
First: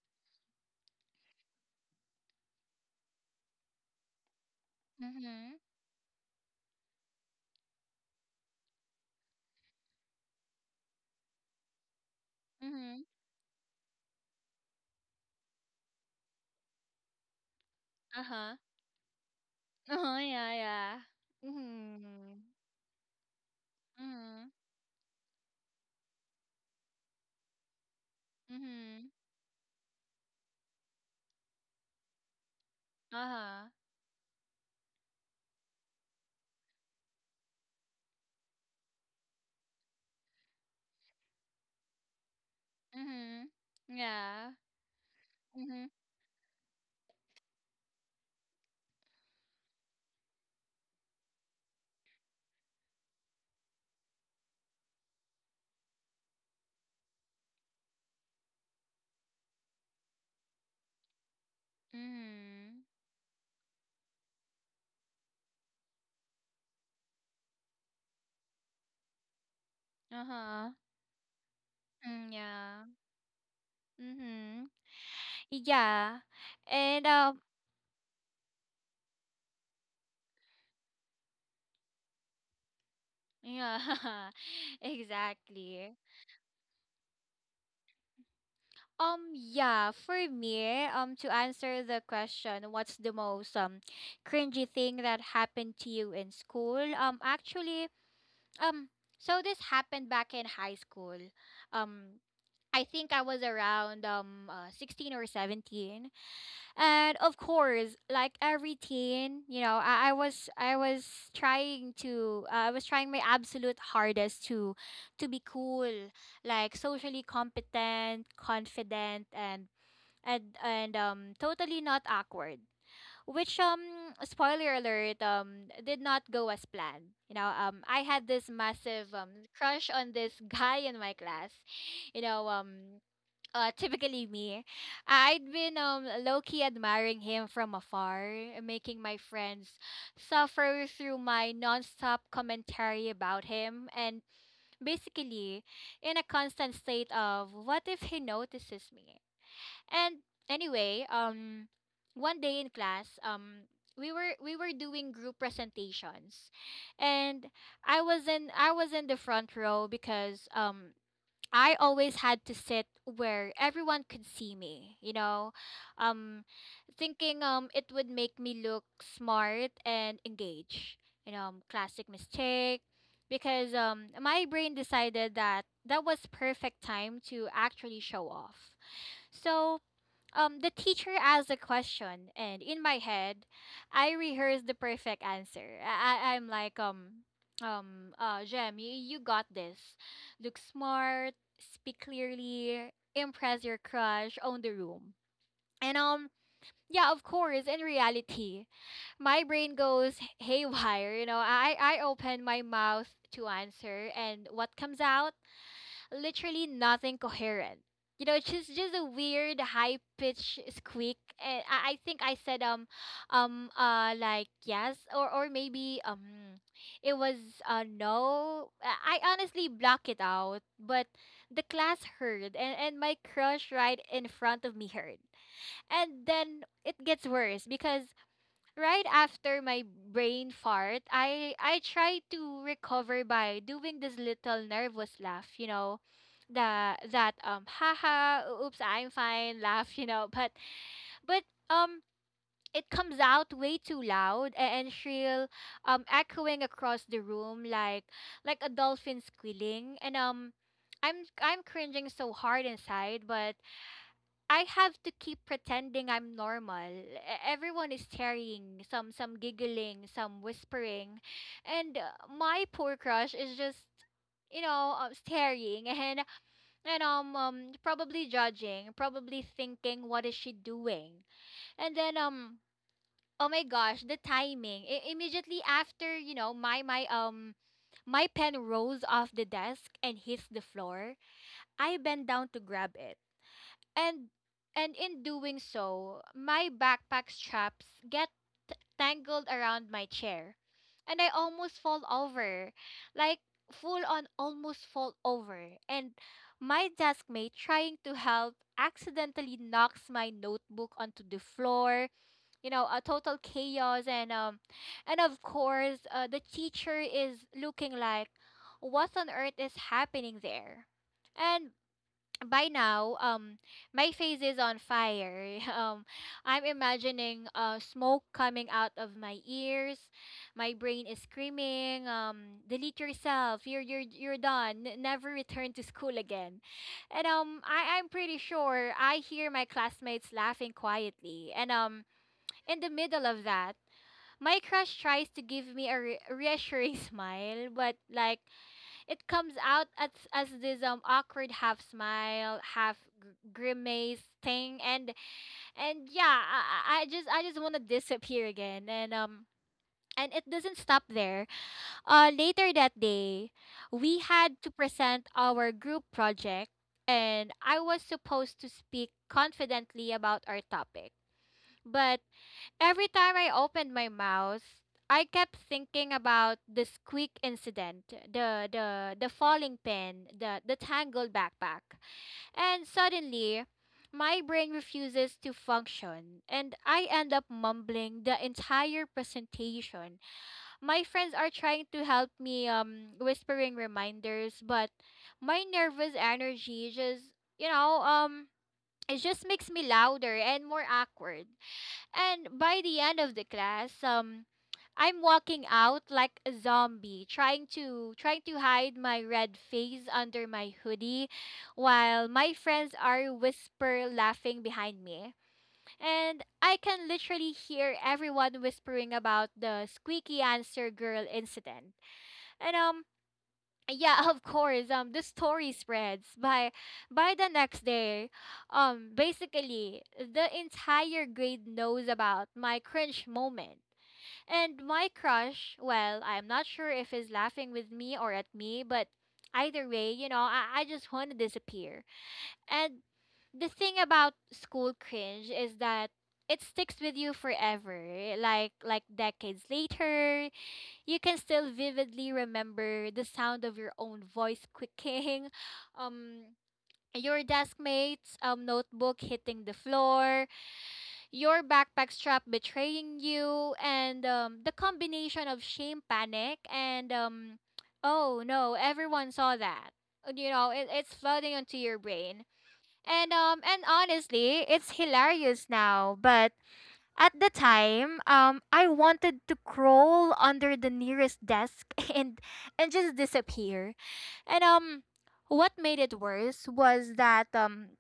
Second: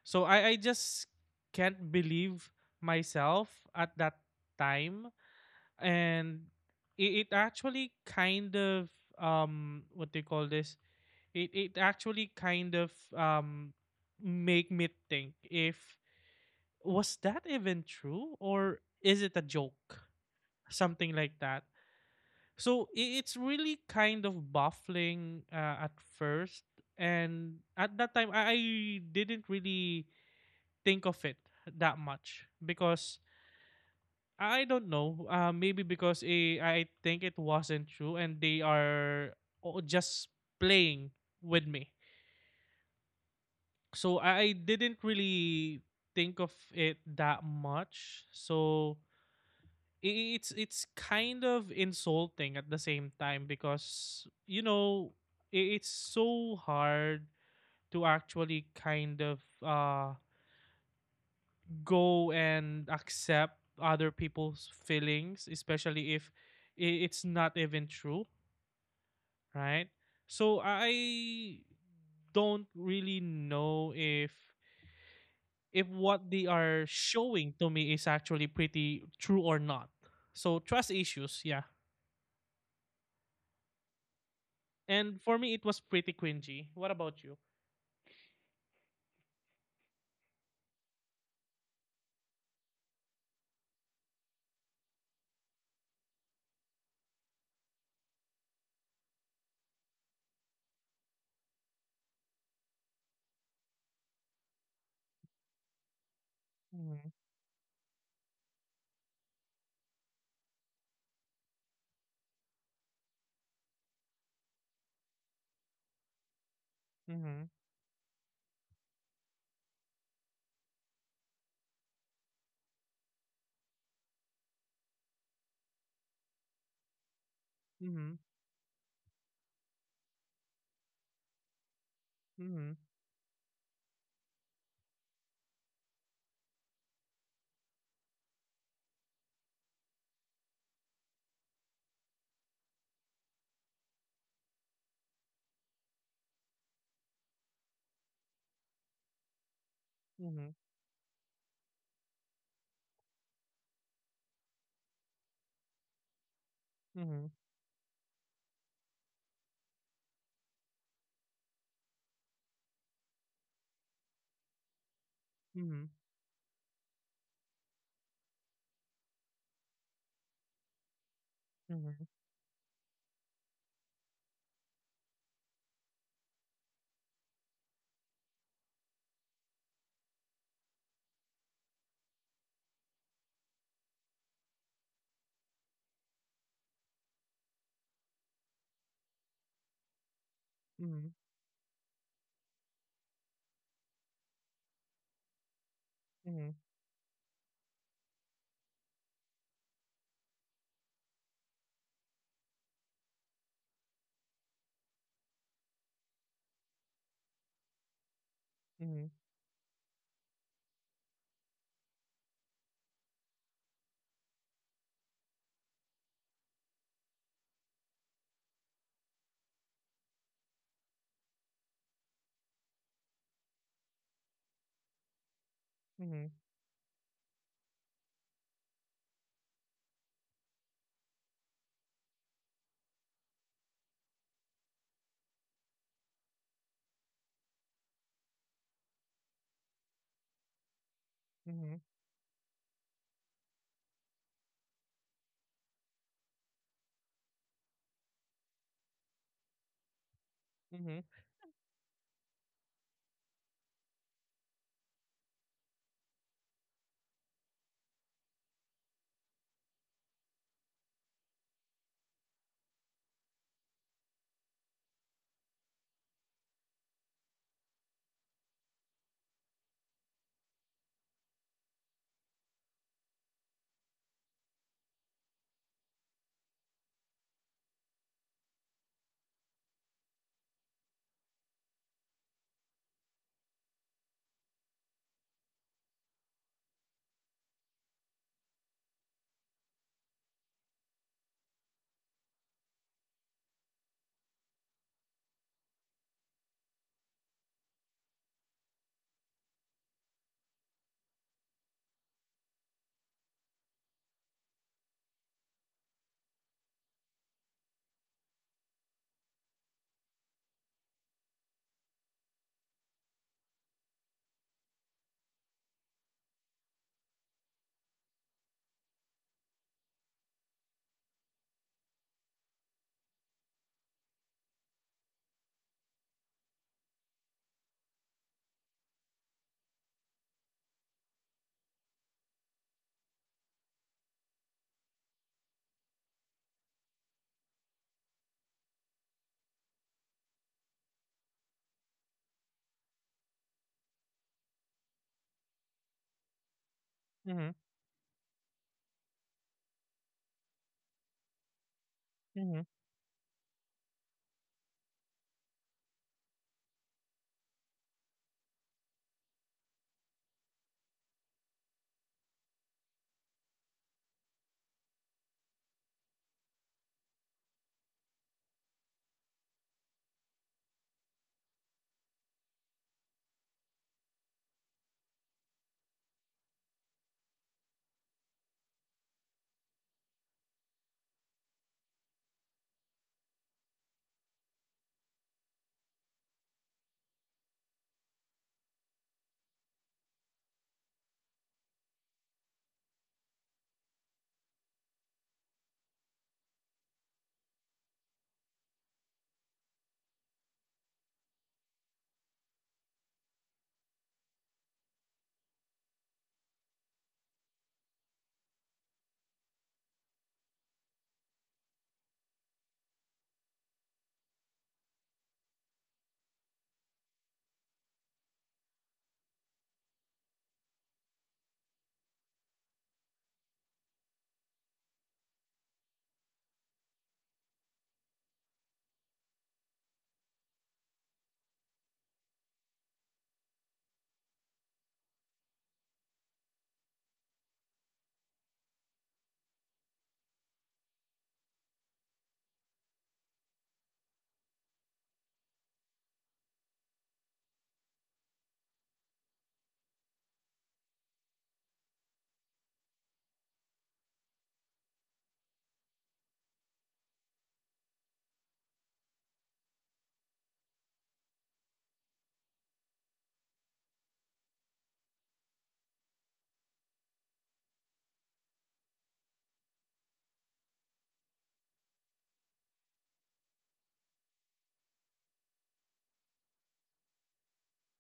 So I just can't believe myself at that time,
Mm-hmm.
and it actually kind of what do you call this? It actually kind of
Mm-hmm.
make me think, if was that even true,
Uh-huh.
or is it a joke,
Uh-huh, yeah, yeah.
something like that.
Mm-hmm.
So it's really kind of
Mm-hmm.
baffling at first. And at that time, I
Mm-hmm.
didn't really think of it that much because
Uh-huh.
I don't know, maybe because I think it wasn't true and they are just playing with me.
Mhm.
So I
Yeah.
didn't really
Mhm.
think of it that much. So it's kind of insulting at the same time, because you know, it's so hard to actually kind of go
Mhm.
and accept other people's feelings, especially if it's not even true, right? So
Uh-huh.
I
Mm,
don't
yeah.
really know
Mhm.
if
Yeah.
what they are
And
showing to me is actually pretty true or not. So trust issues, yeah.
yeah. [LAUGHS]
And for me, it was
Exactly.
pretty cringy. What about you?
Yeah, for me, to answer the question, what's the most cringy thing that happened to you in school? Actually, um so this happened back in high school. Um I think I was around 16 or 17.
Mm-hmm.
And of course, like every teen, you know, I was trying my absolute hardest to be cool, like socially
Mm-hmm.
competent, confident, and totally not awkward. Which spoiler alert did not go as planned. You know, I had this massive crush on this [LAUGHS] guy in my class, you know,
Mm-hmm.
typically me, I'd been low key admiring him from afar, making my friends suffer through my nonstop commentary about him, and basically in a constant state of what if he notices me. And
Mm-hmm.
anyway, one day in class, we were doing group presentations,
Mm-hmm.
and I was in the front row because I always had to sit where everyone could see me, you know,
Mm-hmm.
um, thinking it would make me look smart and engaged, you know,
Mm-hmm.
classic
Mm-hmm.
mistake. Because my brain decided that that was perfect time to actually show off. So, the teacher asked a question, and in my head, I rehearsed the perfect answer. I'm like, Jem, you got this. Look
Mm-hmm. Mm-hmm.
smart, speak clearly, impress your crush, own the room. And,
Mm-hmm.
yeah, of course. In reality, my brain goes [LAUGHS] haywire. You know, I open my mouth to answer, and what comes out? Literally nothing coherent. You know, it's just a weird high pitched squeak. And I think I said like yes, or maybe it was no. I honestly block it out, but the class heard, and my crush right in front of me heard,
Mm-hmm. Mm-hmm.
and then it gets worse because right after my brain fart, I try to recover by doing this little nervous laugh, you know, the that haha oops I'm fine laugh, you know, but um it comes out way too loud and shrill, echoing across the room like a dolphin squealing, and
Mm-hmm.
I'm cringing so hard inside, but I have to keep pretending I'm normal. Everyone is staring, some giggling, some whispering, and my poor crush is just, you know, staring and probably judging, probably thinking what is she doing, and then. Oh my gosh, the timing. Immediately after, you know, my pen rolls off the desk and hits the floor. I bend down to grab it, and in doing so, my backpack straps get tangled around my chair, and I almost fall over, like full on almost fall over. And my desk mate trying to help accidentally knocks my notebook onto the floor. You know, a total chaos, and, and of course, the teacher is looking like, what on earth is happening there? And by now, my face is on fire. [LAUGHS] I'm imagining smoke coming out of my ears. My brain is screaming, "Delete yourself! You're done. Never return to school again." And, I'm pretty sure I hear my classmates laughing quietly. And, in the middle of that, my crush tries to give me a reassuring [LAUGHS] smile, but like it comes out as this awkward half smile, half grimace thing, and yeah, I just want to disappear again, and it doesn't stop there.
Mm-hmm. Mm-hmm.
Later that day, we had to present our group project, and I was supposed to speak confidently about our topic, but every time I opened my mouth, I kept thinking about the squeak incident, the falling pin, the tangled backpack. And suddenly, my brain refuses to function, and I end up mumbling the entire presentation. My friends are trying to help me, whispering reminders, but my nervous energy just, you know, it just makes me louder and more awkward. And by the end of the class, I'm walking out like a zombie, trying to hide my red face under my hoodie, while my friends are whisper laughing behind me. And I can literally hear everyone whispering about the squeaky answer girl incident. And yeah, of course. The story spreads by the next day. Basically, the entire grade knows about my cringe moment. And my crush, well, I'm not sure if he's laughing with me or at me, but either way, you know, I just want to disappear. And the thing about school cringe is that it sticks with you forever, like decades later you can still vividly remember the sound of your own voice quicking, [LAUGHS] um, your desk mate's, notebook hitting the floor, your backpack strap betraying you, and, the combination of shame, panic, and, oh no, everyone saw that. You know, it's flooding into your brain. And honestly, it's hilarious now, but at the time, I wanted to crawl under the nearest desk [LAUGHS] and and just disappear. And, what made it worse was that,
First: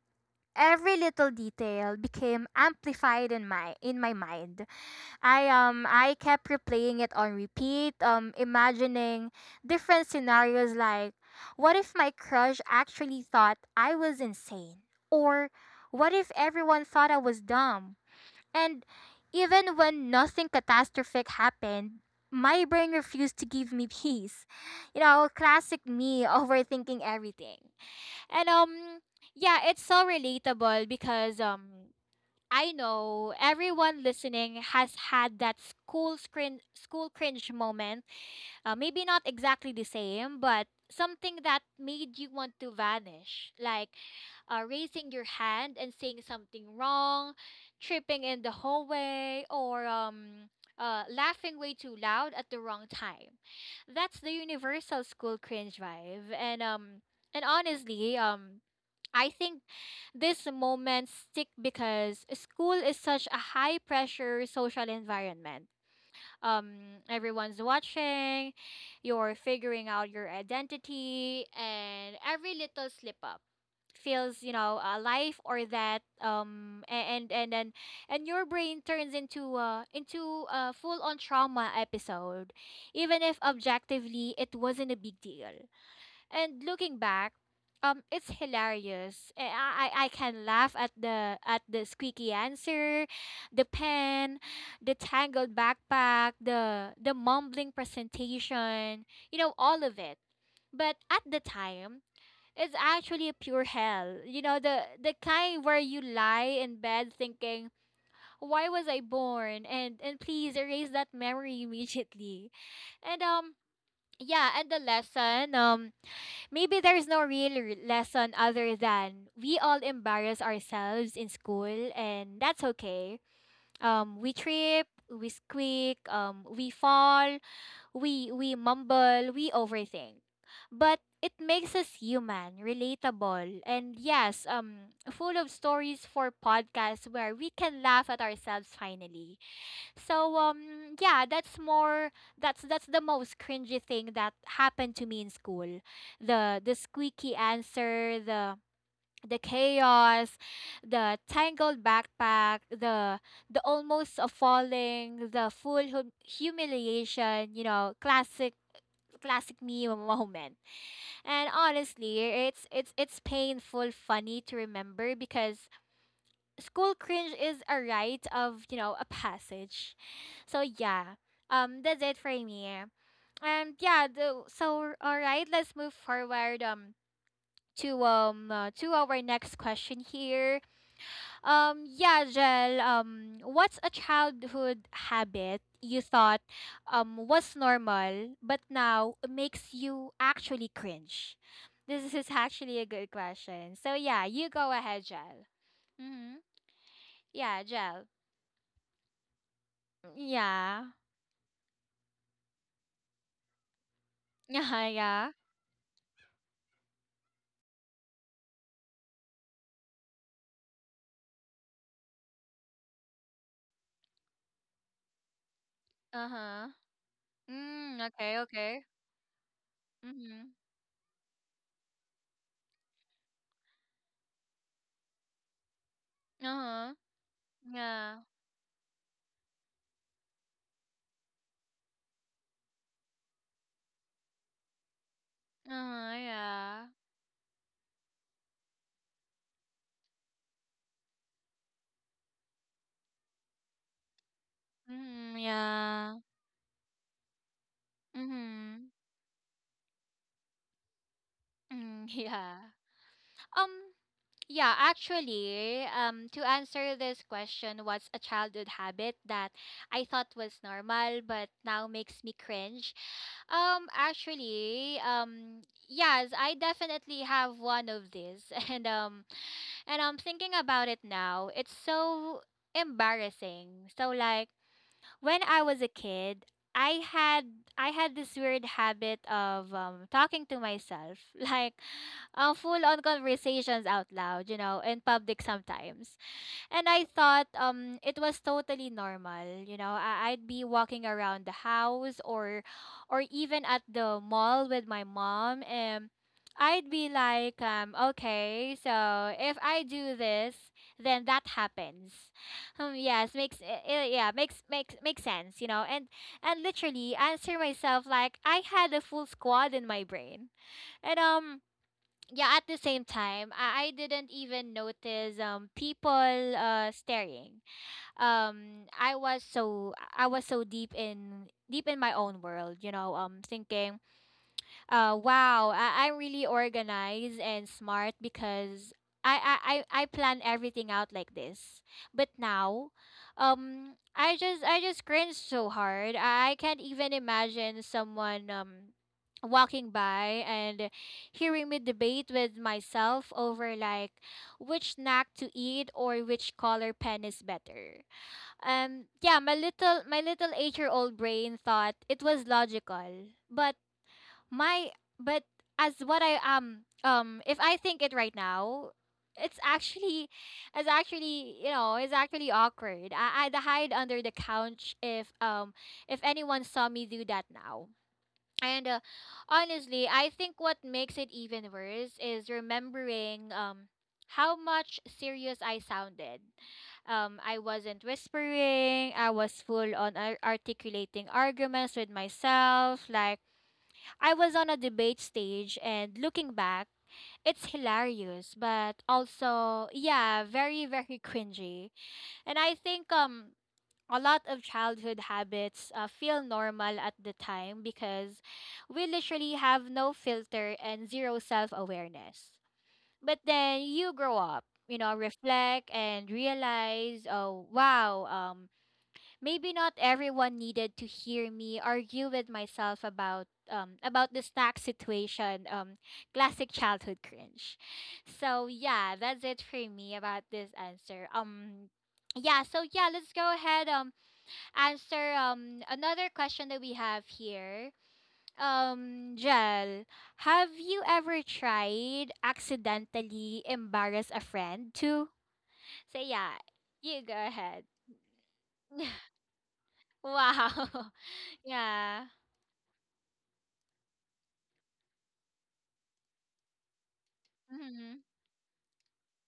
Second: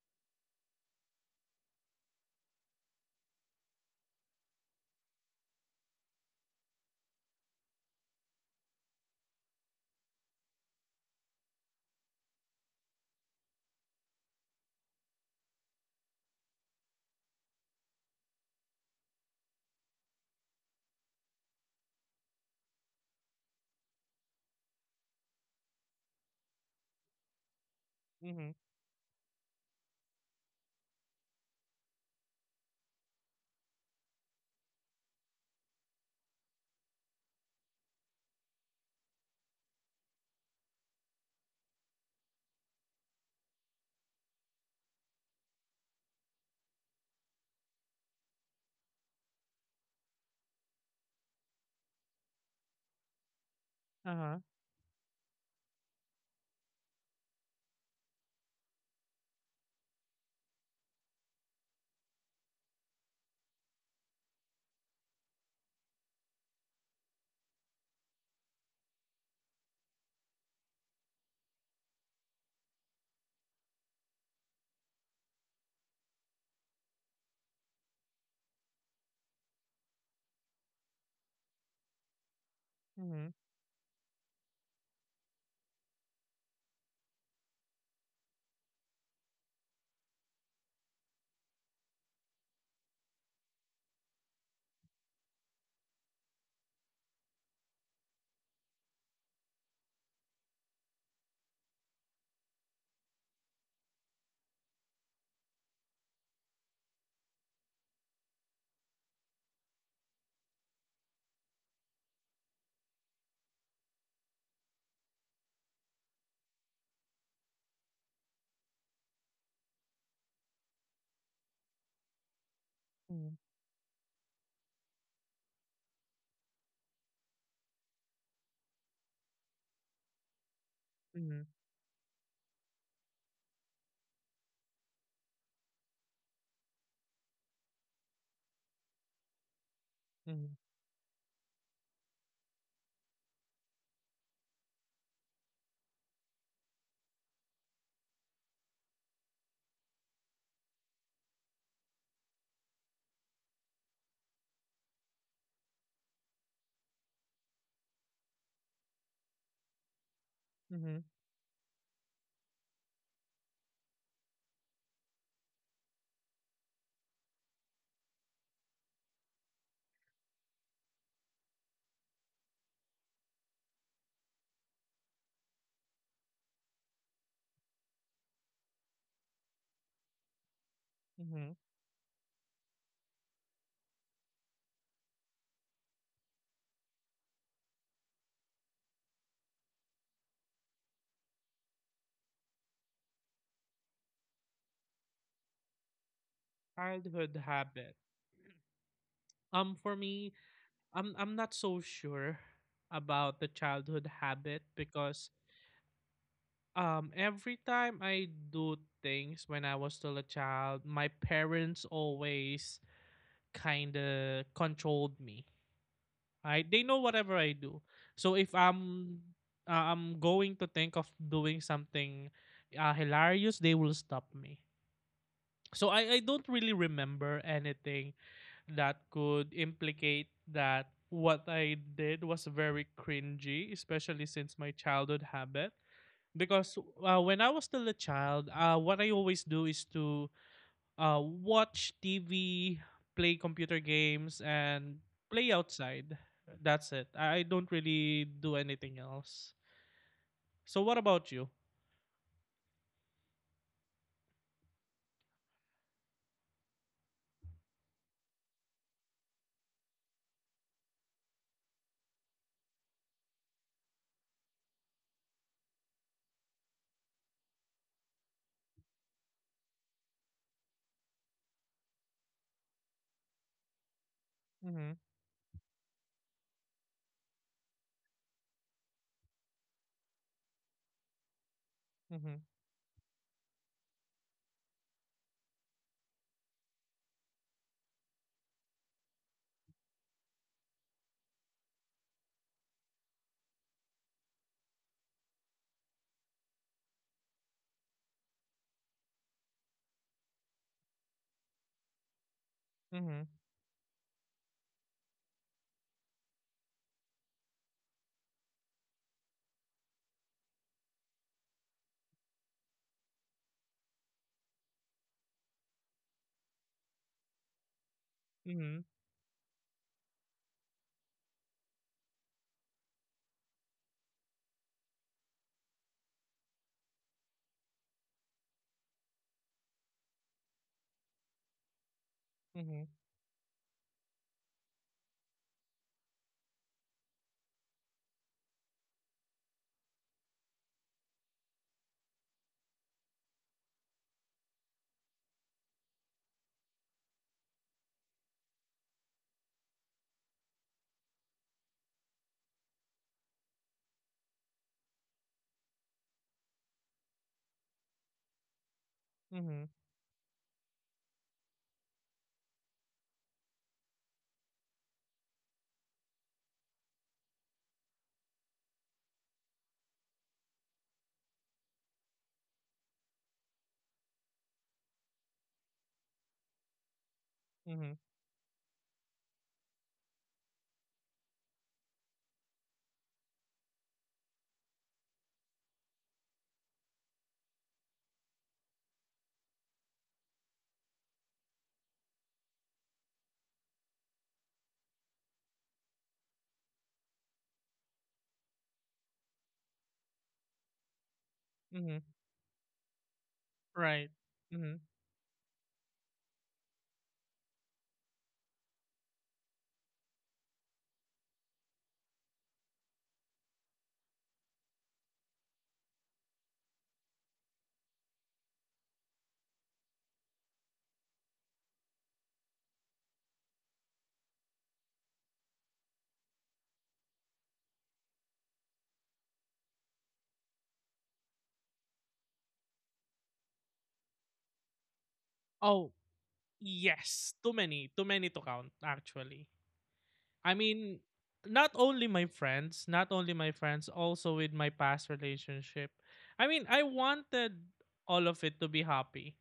every little detail became amplified in my mind. I kept replaying it on repeat, imagining different scenarios like, what if my crush actually thought I was insane, or what if everyone thought I was dumb? And even when nothing catastrophic happened, my brain refused to give me peace. You know, classic me [LAUGHS] overthinking everything. And
Mm-hmm.
yeah, it's so relatable because I know everyone listening has had that school screen school cringe moment, maybe not exactly the same, but something that made you want to vanish, like raising your hand and saying something wrong, tripping in the hallway, or laughing way too loud at the wrong time. That's the
Uh-huh.
universal school cringe vibe, and, and honestly, I think this moment stick because school is such a high pressure social environment, everyone's watching, you're figuring out your identity, and every little slip up feels, you know, alive or that and then and your brain turns into a full on trauma episode even
Mm-hmm.
if objectively it wasn't a big deal. And looking back, it's hilarious. I can laugh at the squeaky answer, the pen, the tangled backpack, the mumbling presentation, you know, all of it. But at the time, it's actually a pure hell. You know, the kind where you lie in bed thinking, "Why was I born?" and please erase that memory [LAUGHS] immediately. And yeah, and the lesson, maybe there's no real lesson other than we all embarrass ourselves in school, and that's okay.
Mm-hmm.
We trip, we squeak, we fall, we mumble, we overthink, but it
Mm-hmm.
makes us human, relatable, and yes, full of stories for podcasts where we can laugh at ourselves finally. So
Mm-hmm.
yeah, that's more that's the most cringy thing that happened to me in school. The squeaky answer, the chaos, the tangled backpack, the almost a falling, the full humiliation, you know, classic me [LAUGHS] moment.
Mm-hmm.
And honestly, it's painful funny to remember because school cringe is a rite of a passage. So yeah, that's it for me. And yeah, so all right, let's move forward to our next question here.
Mm-hmm.
Yeah, Jel, what's a childhood habit you thought was normal but now makes you actually cringe? This is actually a good question, so yeah, you go ahead, Jel. Mm-hmm.
Childhood
Yeah,
habit.
Jel.
For me,
Yeah. [LAUGHS]
I'm not so sure about the childhood habit
Yeah, yeah.
because every time I do things when I was still a child, my parents always kind of controlled me. Right?
Uh-huh.
They know whatever I do.
Mm,
So
okay,
if
okay.
I'm I'm
Mm-hmm.
going to think of doing something hilarious, they will stop me. So I don't really
Uh-huh.
remember anything
Yeah.
that could implicate that what I did was very cringy, especially since my childhood habit.
Uh-huh,
Because
yeah.
when I was still a child, what I always do is to watch TV, play computer games, and
Mm-hmm,
play
yeah.
outside. That's it. I don't really do
Mm-hmm.
anything else. So what about you?
Mm, [LAUGHS] yeah. Um, yeah, actually, to answer this question, what's a childhood habit that I thought was normal but now makes me cringe? Actually, yes, I definitely have one of these, [LAUGHS] and and I'm thinking about it now. It's so embarrassing. So like
Mm-hmm.
when I was a kid, I had I had this weird habit of talking to myself, [LAUGHS] like
Mm-hmm.
full on conversations out loud, you know, in public sometimes. And I thought it was totally normal, you know. I'd be walking around the house or even at the mall with my mom and I'd be like okay, so if I do this, then that happens. Yes,
Mm-hmm.
makes I- yeah, makes makes makes sense, you know. And literally answer myself like I had a full squad in my brain. And yeah, at the same time I didn't even notice people staring. um
Mm-hmm.
i was so I was so deep in my own world, you know, thinking, wow, I'm really organized and smart because I I plan everything out like this. But now,
Mm-hmm.
I just cringe so hard. I can't even imagine someone walking by and hearing me debate with myself over like which snack to eat or which color pen is better. Yeah, my little 8-year old brain thought it was logical, my but as what I if I think it right now, it's
Mm-hmm.
actually you know, it's actually awkward. I'd hide under the couch if anyone saw me do that now. And honestly, I think what makes it even worse is remembering how much serious I sounded. I wasn't
Mhm,
whispering. I was full on articulating arguments with myself, like I was on a debate stage. And looking back, it's hilarious, but also, yeah, very, very cringy. And I think a lot of childhood habits feel normal at the time because we literally have no filter and zero self
mhm,
awareness. But then you
right,
grow up,
mhm.
you know, reflect and realize, oh wow, maybe not everyone needed to hear me argue with myself about this tax situation. Classic childhood cringe. So yeah, that's it for me about this answer. Yeah. So yeah, let's go ahead. Answer another question that we have here. Jel, have you ever tried accidentally embarrass a friend too?
Oh,
So yeah, you go
yes,
ahead.
too many to count
[LAUGHS]
actually. I mean,
Wow.
not only
[LAUGHS] Yeah.
my friends, not only my friends, also with my past relationship. I mean, I wanted
Mhm.
all of it to be happy.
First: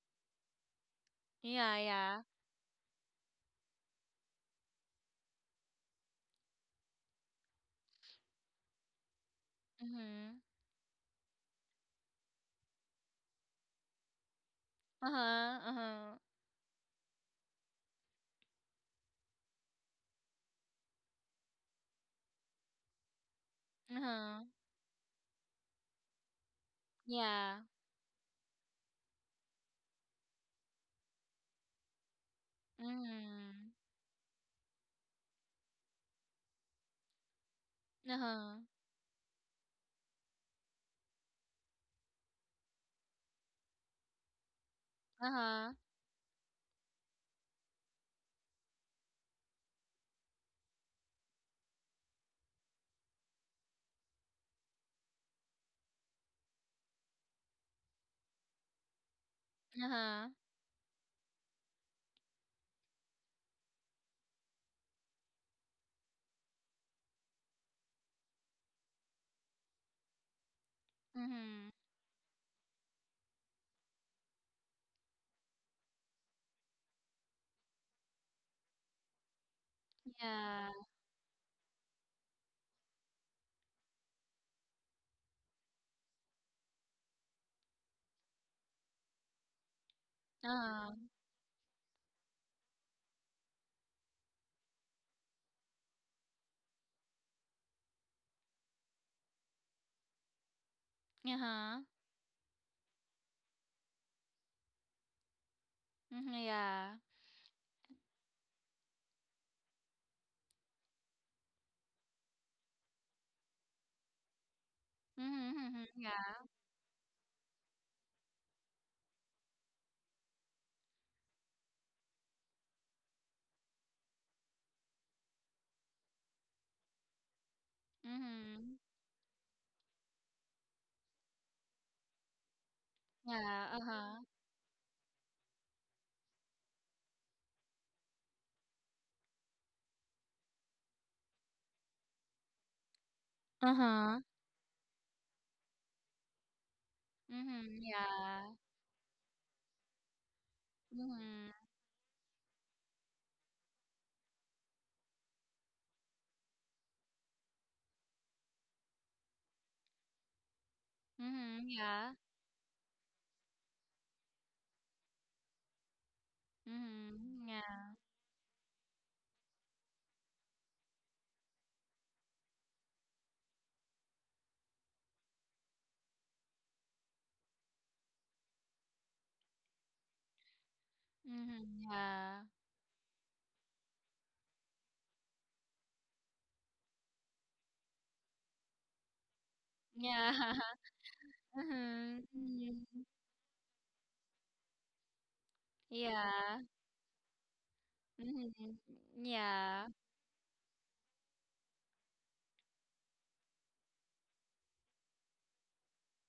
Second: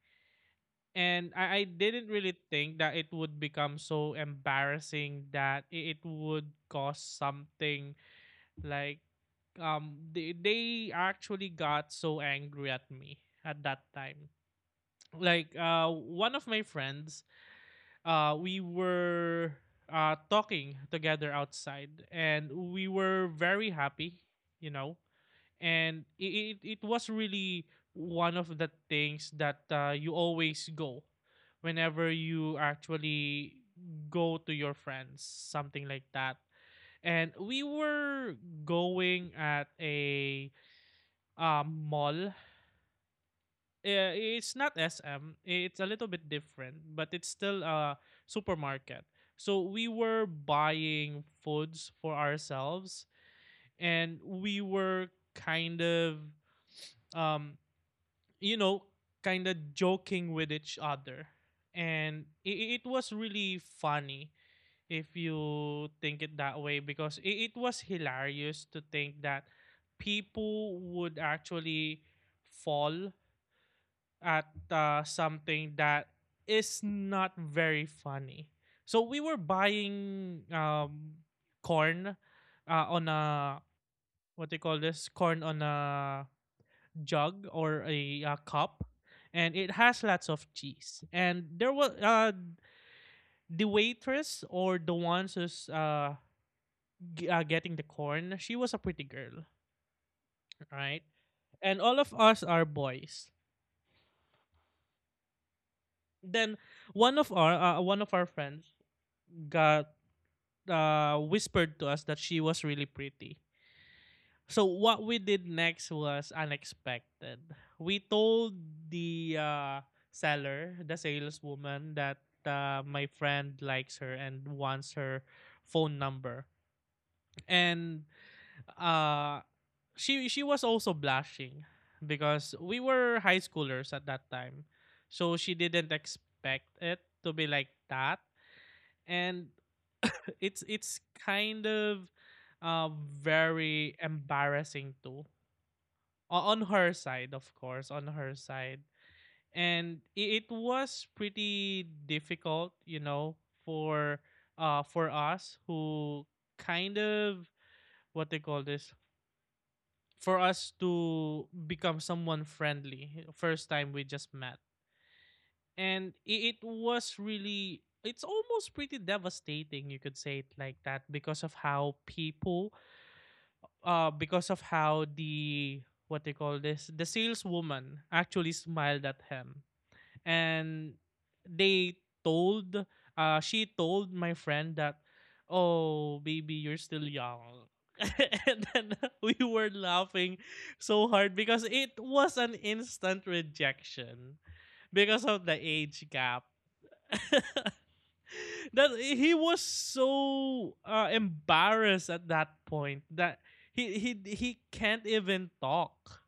And I
Yeah,
didn't
yeah.
really think that it would become so embarrassing that it would cause something like
Mhm.
they actually got so angry at me at that time. Like
Uh-huh. Uh-huh.
one of my friends, we were talking together outside and we were very happy,
Uh-huh.
you know. And it was
Yeah.
really one of the things that you always go whenever you actually
Mhm.
go to your friends, something like that. And we were
Uh-huh.
going at a mall. Yeah, it's not SM.
Uh-huh.
It's a little bit different, but it's still a supermarket. So we were buying foods for ourselves, and we were kind of um you know, kind of
Uh-huh.
joking with each other. And it was really funny if you think it that way, because it was hilarious to think that people would
Mhm.
actually fall at something that is not very funny. So we were buying
Yeah.
corn on a what do you call this, corn on a jug or a, cup, and it has lots of
Uh-huh.
cheese. And there was the waitress, or the ones who's getting the corn. She was a pretty girl, right?
Uh-huh.
And all of us are boys.
Mhm.
Then
Yeah. Mhm.
one of our friends got whispered to us that she was really pretty. So what we did
Mhm.
next was
Yeah.
unexpected. We told the seller, the saleswoman, that my friend likes her and wants her phone number, and
Mhm.
uh, she was also blushing because we were high
Yeah.
schoolers at
Uh-huh.
that time, so she didn't expect it to be like that. And [LAUGHS] it's kind of uh, very
Uh-huh.
embarrassing too. On her side, of
Mhm.
course, on her
Yeah.
side. And it was
Mhm.
pretty difficult, you know, for for us, who kind of what they call this, for us to
Mhm.
become
Yeah.
someone friendly first time we just met. And it was
Mhm.
really,
Yeah.
it's almost pretty devastating, you could say it like that, because of how people because of how the what they call this, the saleswoman actually smiled at him. And
Mhm.
they
Yeah.
told she told my friend that, oh baby, you're still young. [LAUGHS] And then [LAUGHS] we were
Yeah.
laughing so hard
[LAUGHS]
because it
Mhm.
was an
Mhm.
instant rejection because of the age gap.
Yeah.
[LAUGHS]
Mhm.
That he was
Yeah.
so embarrassed at that point that he he can't even talk.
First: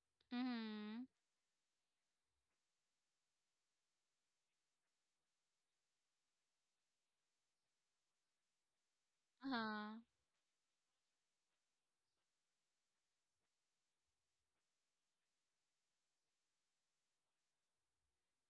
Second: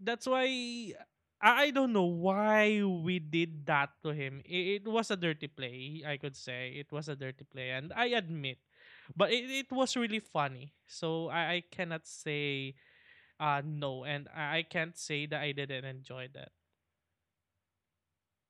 That's why
Mhm.
I don't know why we did that to him. It was a dirty play, I could say. It was a dirty play, and I admit, but it
Uh-huh.
was really funny. So I cannot say no, and I can't say that I didn't enjoy that.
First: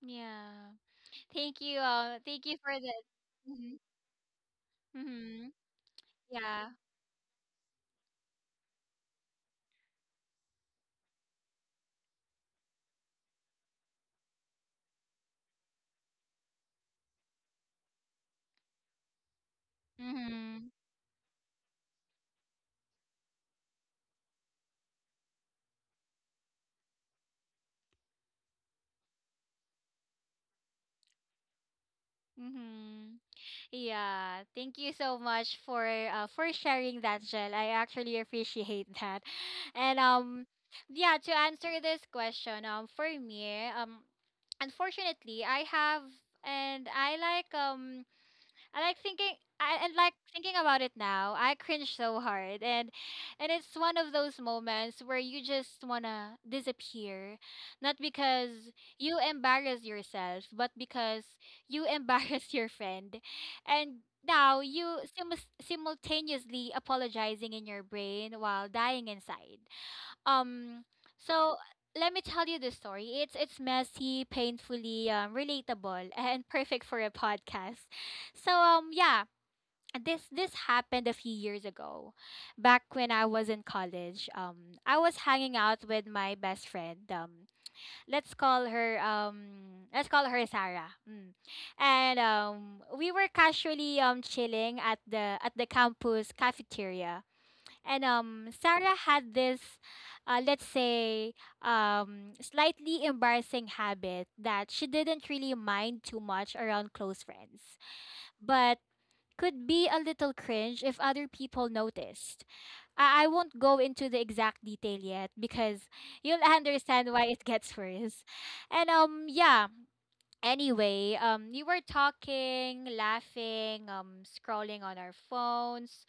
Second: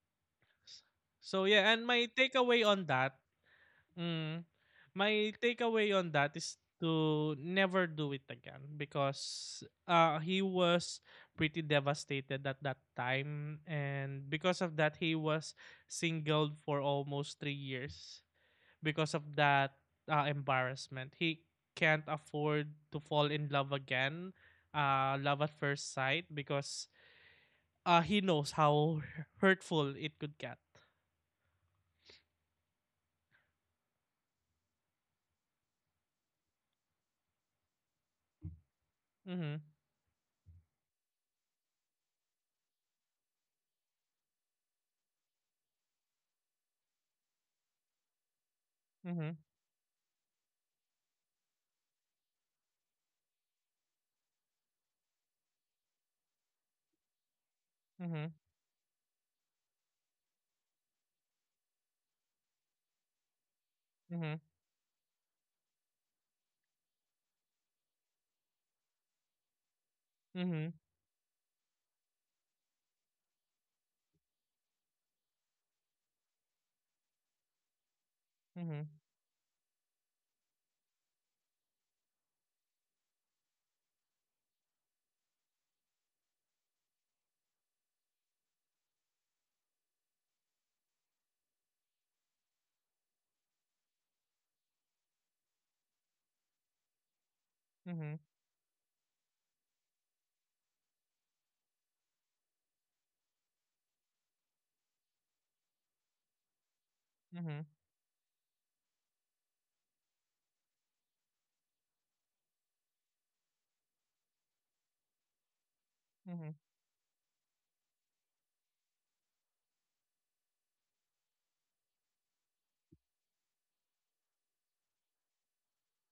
Yeah.
So
Thank
yeah,
you.
and my
Thank you
takeaway
for
on
that.
that.
Mhm.
Mm. My
Mhm.
takeaway on that is
Yeah.
to never do it again, because he was pretty devastated at that time, and because of that, he was singled for almost 3 years because of that
Mhm.
embarrassment. He can't afford to fall in love again, love at first sight, because he knows how [LAUGHS] hurtful it could get.
Mhm. Yeah. Thank you so much for sharing that, Jel. I actually appreciate that.
Mm-hmm.
And yeah, to answer this question, for me, unfortunately, I have and I like I like
Mm-hmm.
thinking thinking about it now, I cringe so hard, and it's one of those moments where you just wanna disappear. Not
Mm-hmm.
because you embarrass yourself, but because you [LAUGHS] embarrass your friend. And
Mm-hmm.
now you simus simultaneously apologizing in your brain while dying inside.
Mm-hmm.
Um, so let me tell you the story. It's messy, painfully relatable, [LAUGHS] and perfect for a podcast. So
Mm-hmm.
yeah, this happened a few years ago, back when I was in college. I was hanging out with my best friend. Let's call her Sarah. Mm. And we were casually chilling at the campus cafeteria, and
Mm-hmm.
Sarah had this, let's say, slightly embarrassing habit that she didn't really mind too much around close
Mhm,
friends, but could be a little cringe if other people noticed. I won't go into the exact detail yet because you'll
mhm,
understand why it gets [LAUGHS] worse. And yeah. Anyway, we were talking, laughing, scrolling on our phones,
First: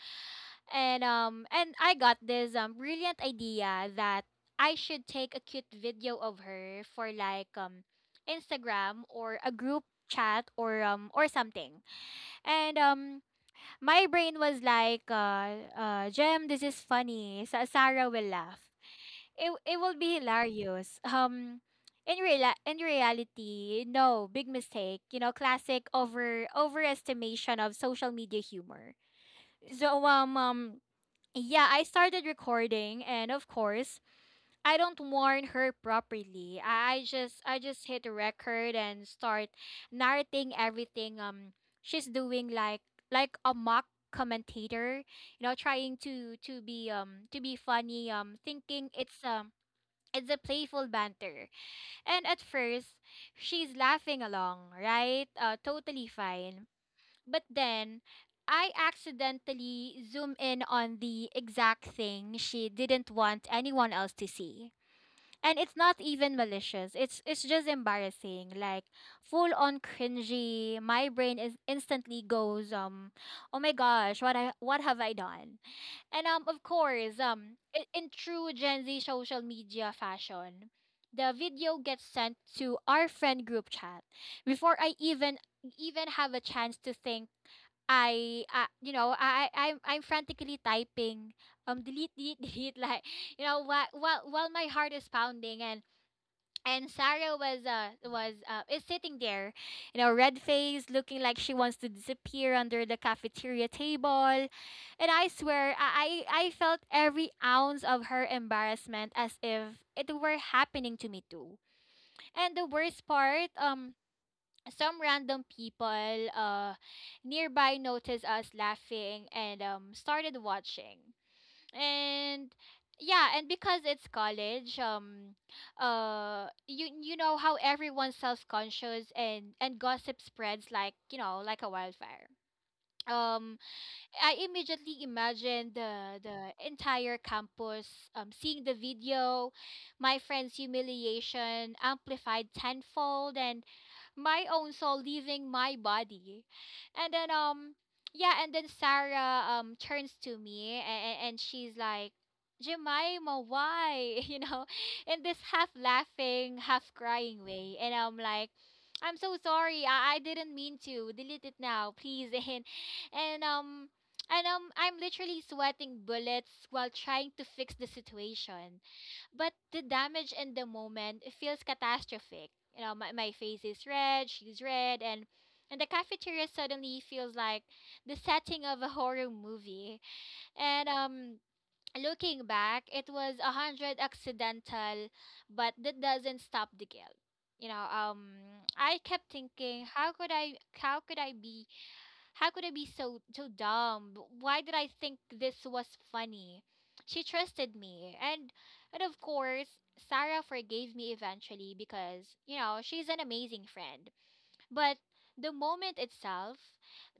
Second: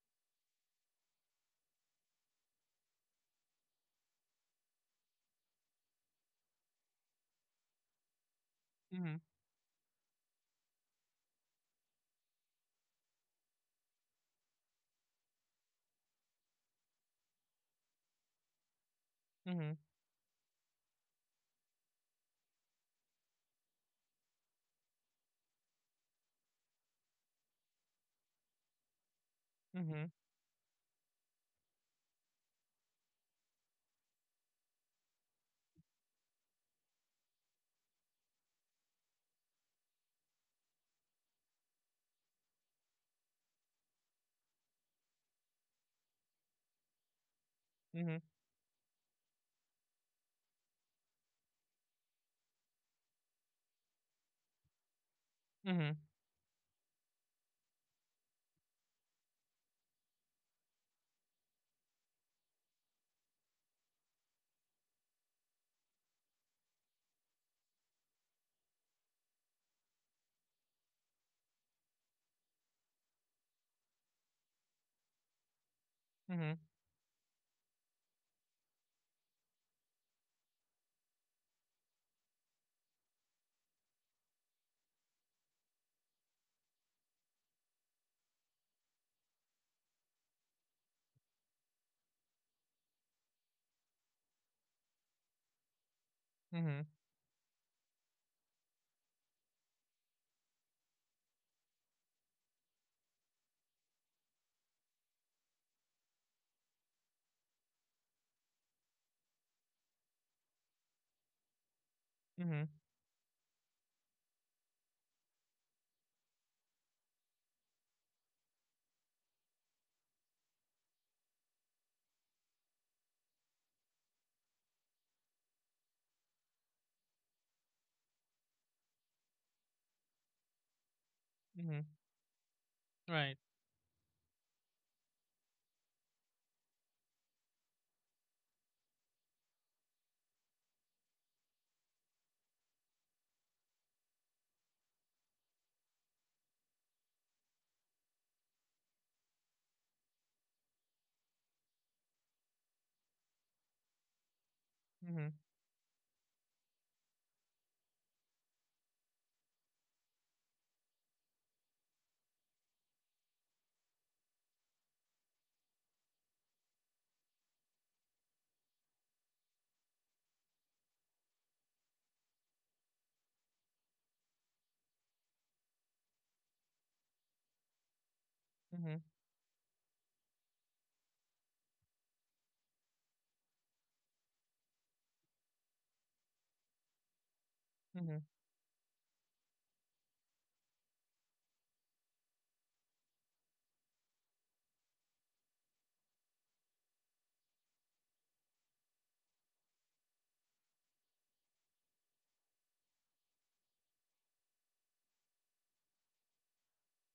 and I got this brilliant idea that I should take a cute video of her for like Instagram
mhm,
or a group chat or something. And my brain was like Jem, this is funny. Sa Sarah will laugh. It
mhm,
will be hilarious. In reality, no, big mistake. You know, classic overestimation of social media humor. So
mhm,
yeah, I started recording and of course, I don't warn her properly. I just hit the record and start narrating everything she's doing, like a mock commentator, you know, trying to be funny,
mhm,
thinking it's a playful banter. And at first, she's laughing along, right?
mhm,
Totally fine. But then I accidentally zoom in on the exact thing she didn't want anyone else to see. And it's not even malicious. It's just embarrassing. Like full on cringy. My brain is instantly goes, "Oh my gosh, what have I done?" And
mhm,
of course, in true Gen Z social media fashion, the video gets sent to our friend group chat before I even have a chance to think. You know, I'm, frantically typing, delete, delete, [LAUGHS] delete, like, you know, while my heart is pounding, and
mhm,
and Sarah was is sitting there, you know, red face, looking like she wants to disappear under the cafeteria table, and I swear I felt every ounce of her embarrassment as if it were happening to me too. And the
mhm,
worst part. Some random people nearby noticed us laughing and, started watching. And yeah, and because it's college, you, you know how everyone's self-conscious and gossip spreads like, you know, like a
mhm.
wildfire.
Right.
um I immediately imagine the entire campus, seeing the video, my friend's humiliation amplified tenfold, and my own soul leaving my body. And then yeah, and then Sarah turns to me and, she's like, Jemima, why? [LAUGHS] You know, in
Mhm,
this half laughing, half crying way. And I'm like, I'm so sorry. I didn't mean to. Delete it now, please. [LAUGHS] And um and I'm literally sweating bullets while trying to fix the situation. But the damage in the moment feels catastrophic. You know, my face is red, she's red, and the cafeteria suddenly feels like the setting of a
mhm,
horror movie. And looking back, it was a hundred accidental, but that doesn't stop the guilt. You know,
mhm,
I kept thinking, how could I be so dumb? Why did I think this was funny? She trusted me. And of course, Sarah forgave me eventually because, you know, she's an amazing friend. But the moment itself,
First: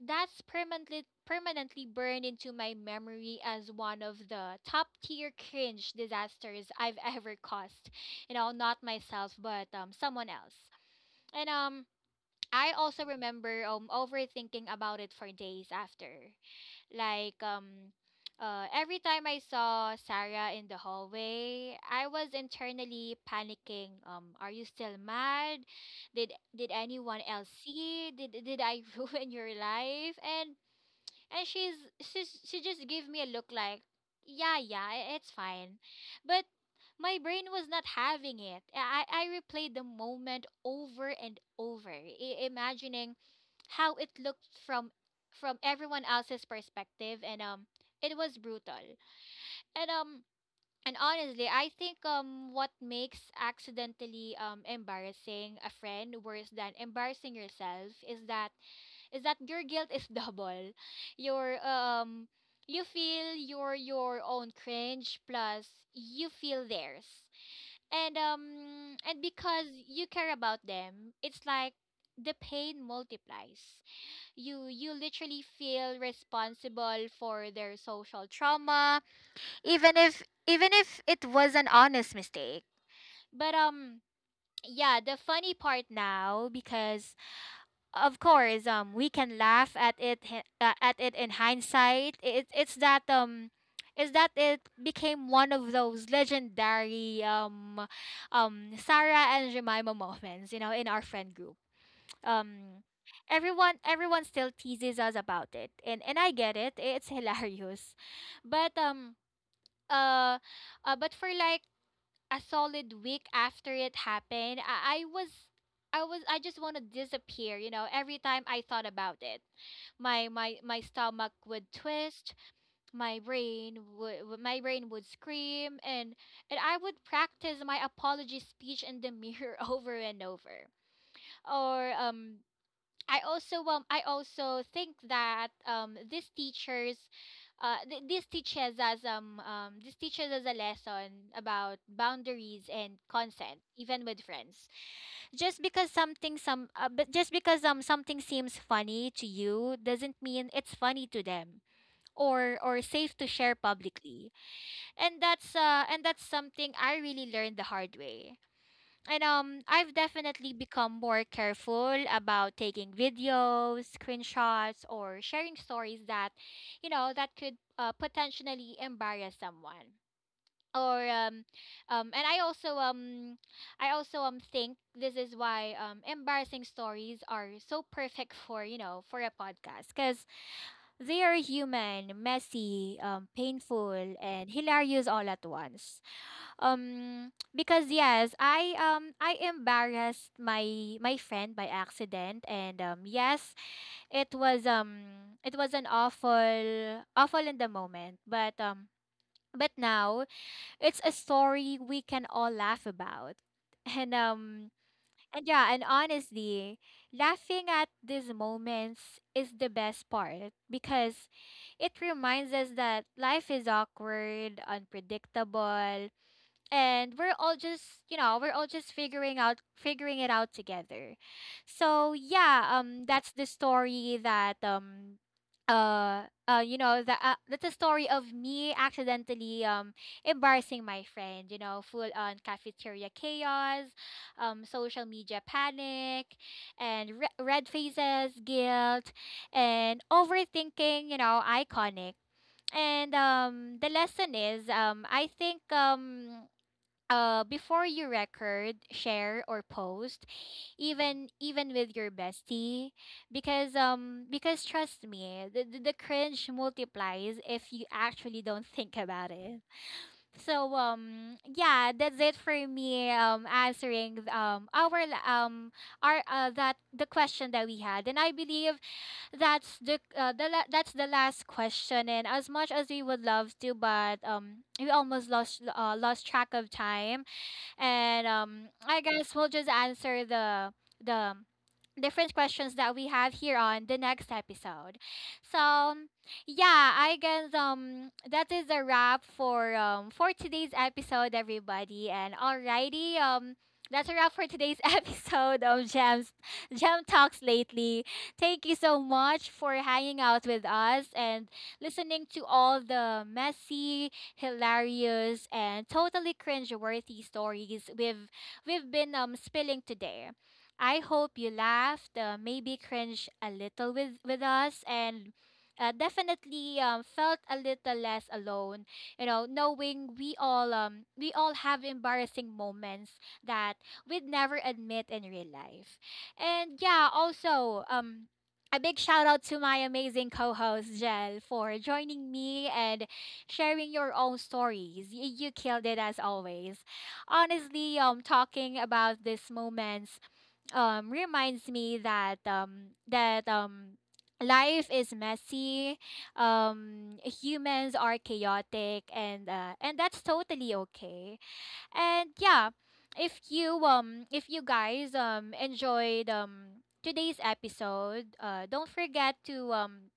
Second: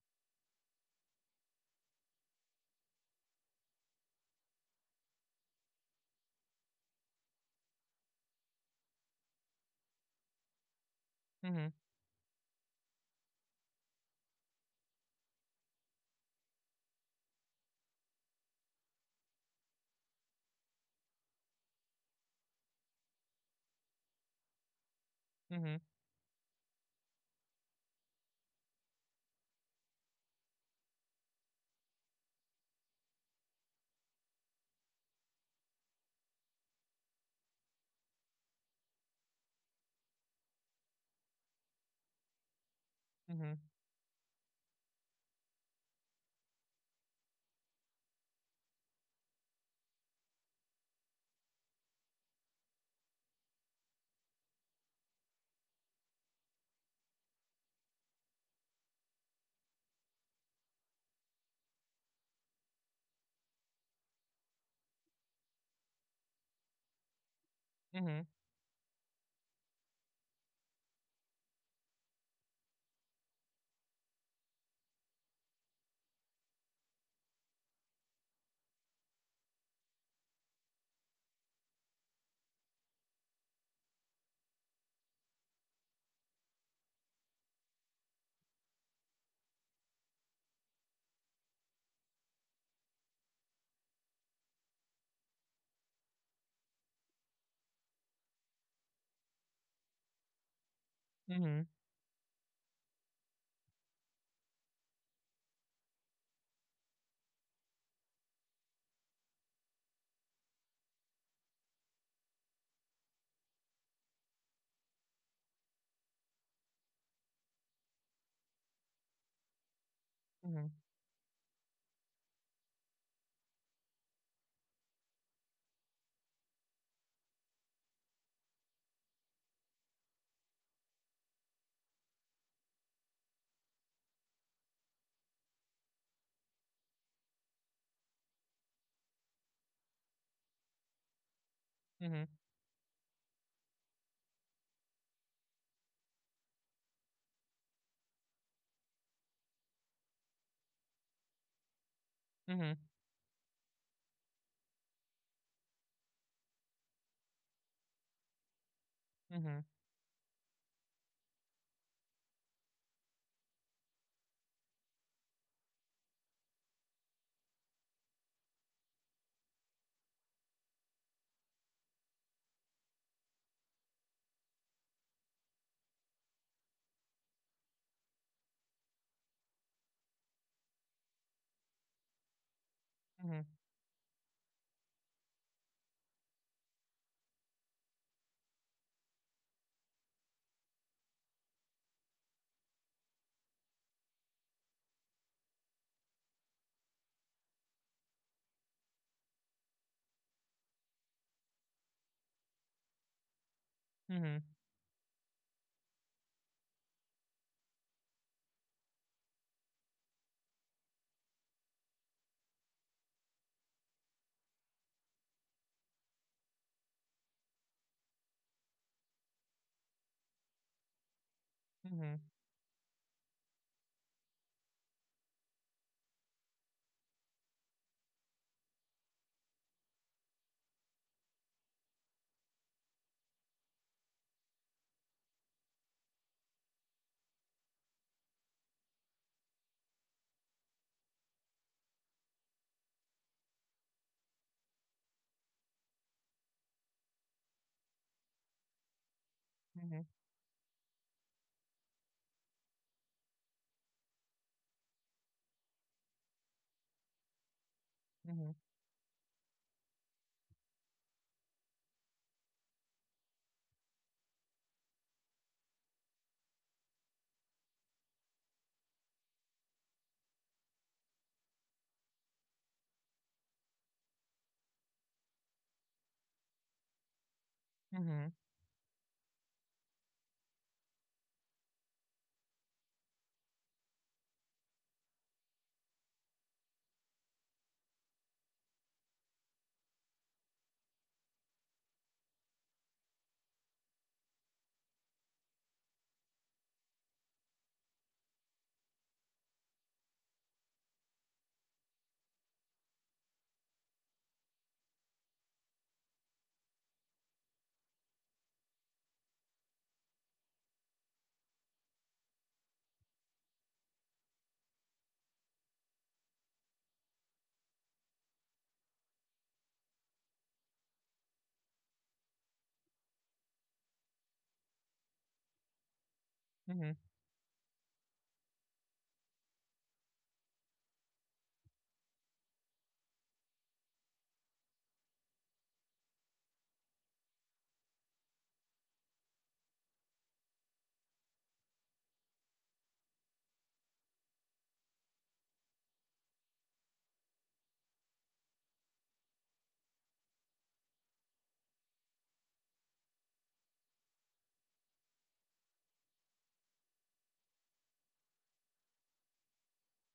that's permanently burned into my memory as one of the top tier cringe disasters I've [LAUGHS] ever caused. You know, not myself, but someone else. And
mhm,
I also remember overthinking about it for days after. Like every time I saw Sarah in the hallway, I was internally panicking. Are you still mad?
mhm,
Did anyone else see? Did I [LAUGHS] ruin your life? And she just gave me a look like, "Yeah, yeah, it's fine." But my brain was not having it. I replayed the moment over and over, imagining
mhm,
how it looked from everyone else's perspective, and it was brutal. And um and honestly, I think what makes accidentally embarrassing a friend worse than embarrassing yourself is that your guilt is [LAUGHS] double. your um you feel your own cringe plus you feel theirs, and
mhm,
um and because you care about them, it's like the pain multiplies. You literally feel responsible for their social trauma, even if it was an honest mistake. But yeah, the funny part now, because of course, we can laugh at it at it in hindsight, it's that is that it became one of those legendary Sarah and Jemima moments, you know, in our friend group.
mhm,
um Everyone, still teases us about it, and I get it, it's [LAUGHS] hilarious. But uh, but for like a solid week after it happened, I was I just want to disappear, you know. Every time I thought about it,
mhm,
my stomach would twist, my brain would scream, and I would practice my apology speech in the mirror [LAUGHS] over and over. Or I also think that this teaches us a lesson about
mhm, mhm, mhm,
boundaries and consent, even with friends. Just because something some uh, but just because something seems funny to you doesn't mean it's funny to them or
mhm,
safe to share publicly, and that's something I really learned the hard way. And
mhm,
I've definitely become more careful about taking videos, screenshots, or sharing stories that, you know, that could, potentially embarrass someone. Or And I also think this is why embarrassing stories are so perfect for for a podcast because they are human, messy,
mhm,
painful, and hilarious all at once. Because yes, I embarrassed my friend by accident, and yes, it was an awful in the moment, but now it's a story we can all laugh about, [LAUGHS] and
mhm,
um and yeah, and honestly, laughing at these moments is the best part because it reminds us that life is awkward, unpredictable, and we're all just we're all just figuring it out together. So yeah, that's the story that that's a story of me accidentally embarrassing my friend, you know, full on cafeteria chaos, social media panic, and red faces, guilt, and overthinking, you know, iconic. And the lesson is, I think, before you record, share, or post, even with your bestie, because trust me, the cringe multiplies if you actually
mhm,
don't think about it. So yeah, that's it for me answering our that the question that we had. And I believe that's the that's the last question, and as much as we would love to, but we almost lost lost track of time. And
mhm,
I guess we'll just answer the different questions that we have here on the next episode. So yeah, I guess that is a wrap for today's episode, everybody. And alrighty, that's a wrap for today's [LAUGHS] episode of Gem Talks lately. Thank you so much for hanging out with us and listening to all the messy, hilarious, and totally cringeworthy stories we've been spilling today. I hope you laughed, maybe cringe a little with us, and definitely felt a little less alone. You know, knowing we all have embarrassing moments that we'd never admit in real life, and
mhm,
yeah, also a big shout out to my amazing co-host Jel for joining me and sharing your own stories. You killed it as always. Honestly, talking about these moments reminds me that that life is messy, humans are chaotic, and that's totally okay. And yeah, if you, if you guys enjoyed today's episode, don't forget to,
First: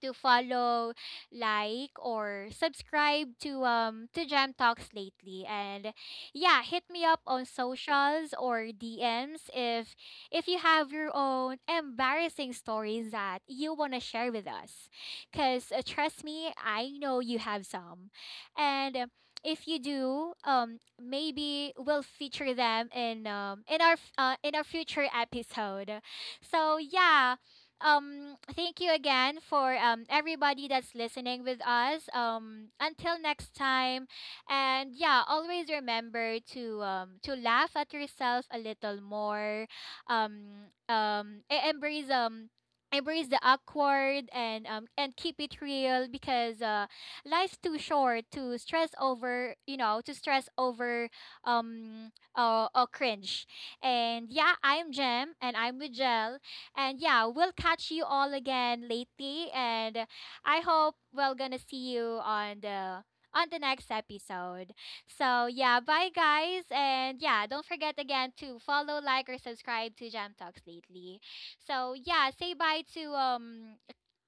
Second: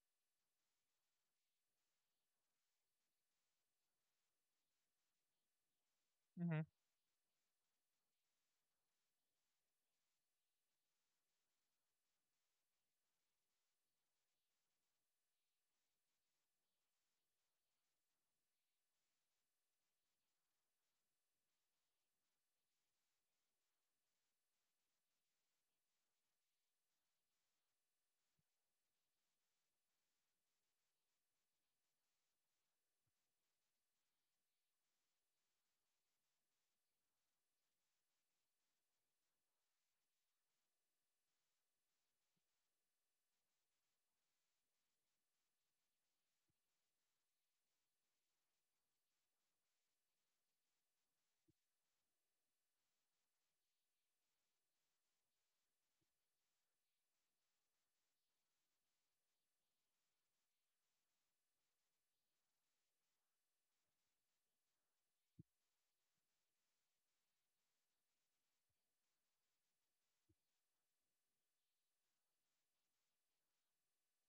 to follow, like, or subscribe to, to Jam Talks lately. And
mhm.
yeah, hit me up on socials or DMs if you have your own embarrassing stories that you want to share with us. Because trust me, I know you have some. And if you do, maybe we'll feature them in our in our future episode. So yeah, thank you again for everybody that's listening with us. Until next time, and yeah, always remember to, to laugh at yourself a little more. Um, um, e- embrace um. Embrace the awkward and keep it real, because life's too short to stress over, you know, to stress over cringe. And yeah, I'm Jem and I'm with Jel. And yeah, we'll catch you all again lately, and I hope we're gonna see you on the next episode. So yeah, bye guys, and yeah, don't forget again to follow, like, or subscribe to Jam Talks lately. So yeah, say bye to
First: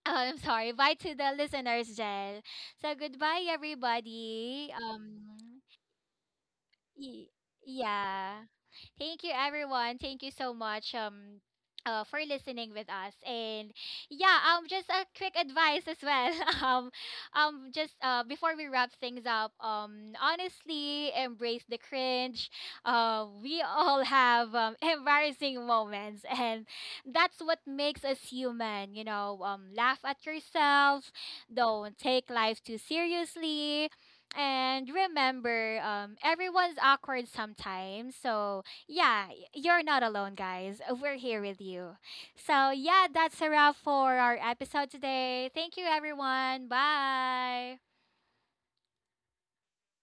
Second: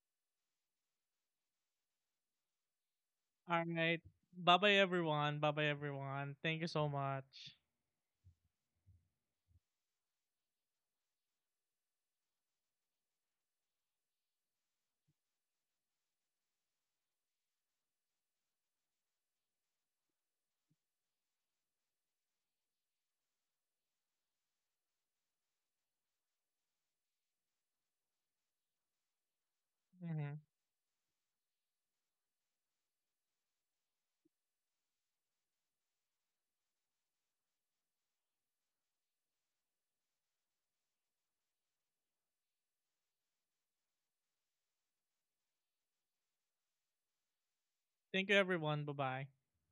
oh, I'm sorry. Bye to the listeners, Jel. So goodbye,
All right. Bye bye,
everybody.
everyone. Bye bye, everyone. Thank you so
Y-
much.
Yeah. Thank you, everyone. Thank you so much for listening with us. And yeah, just a quick advice as well. [LAUGHS] Um just Before we wrap things up, honestly, embrace the cringe. We [LAUGHS] all have [LAUGHS] embarrassing moments, and that's what makes us human, you know. Laugh at
Mhm.
yourself, don't take life too seriously, and remember, everyone's awkward sometimes. So, yeah, you're not alone, guys. We're here with you. So, yeah, that's a wrap for our episode today. Thank you, everyone. Bye.
Thank you, everyone. Bye bye.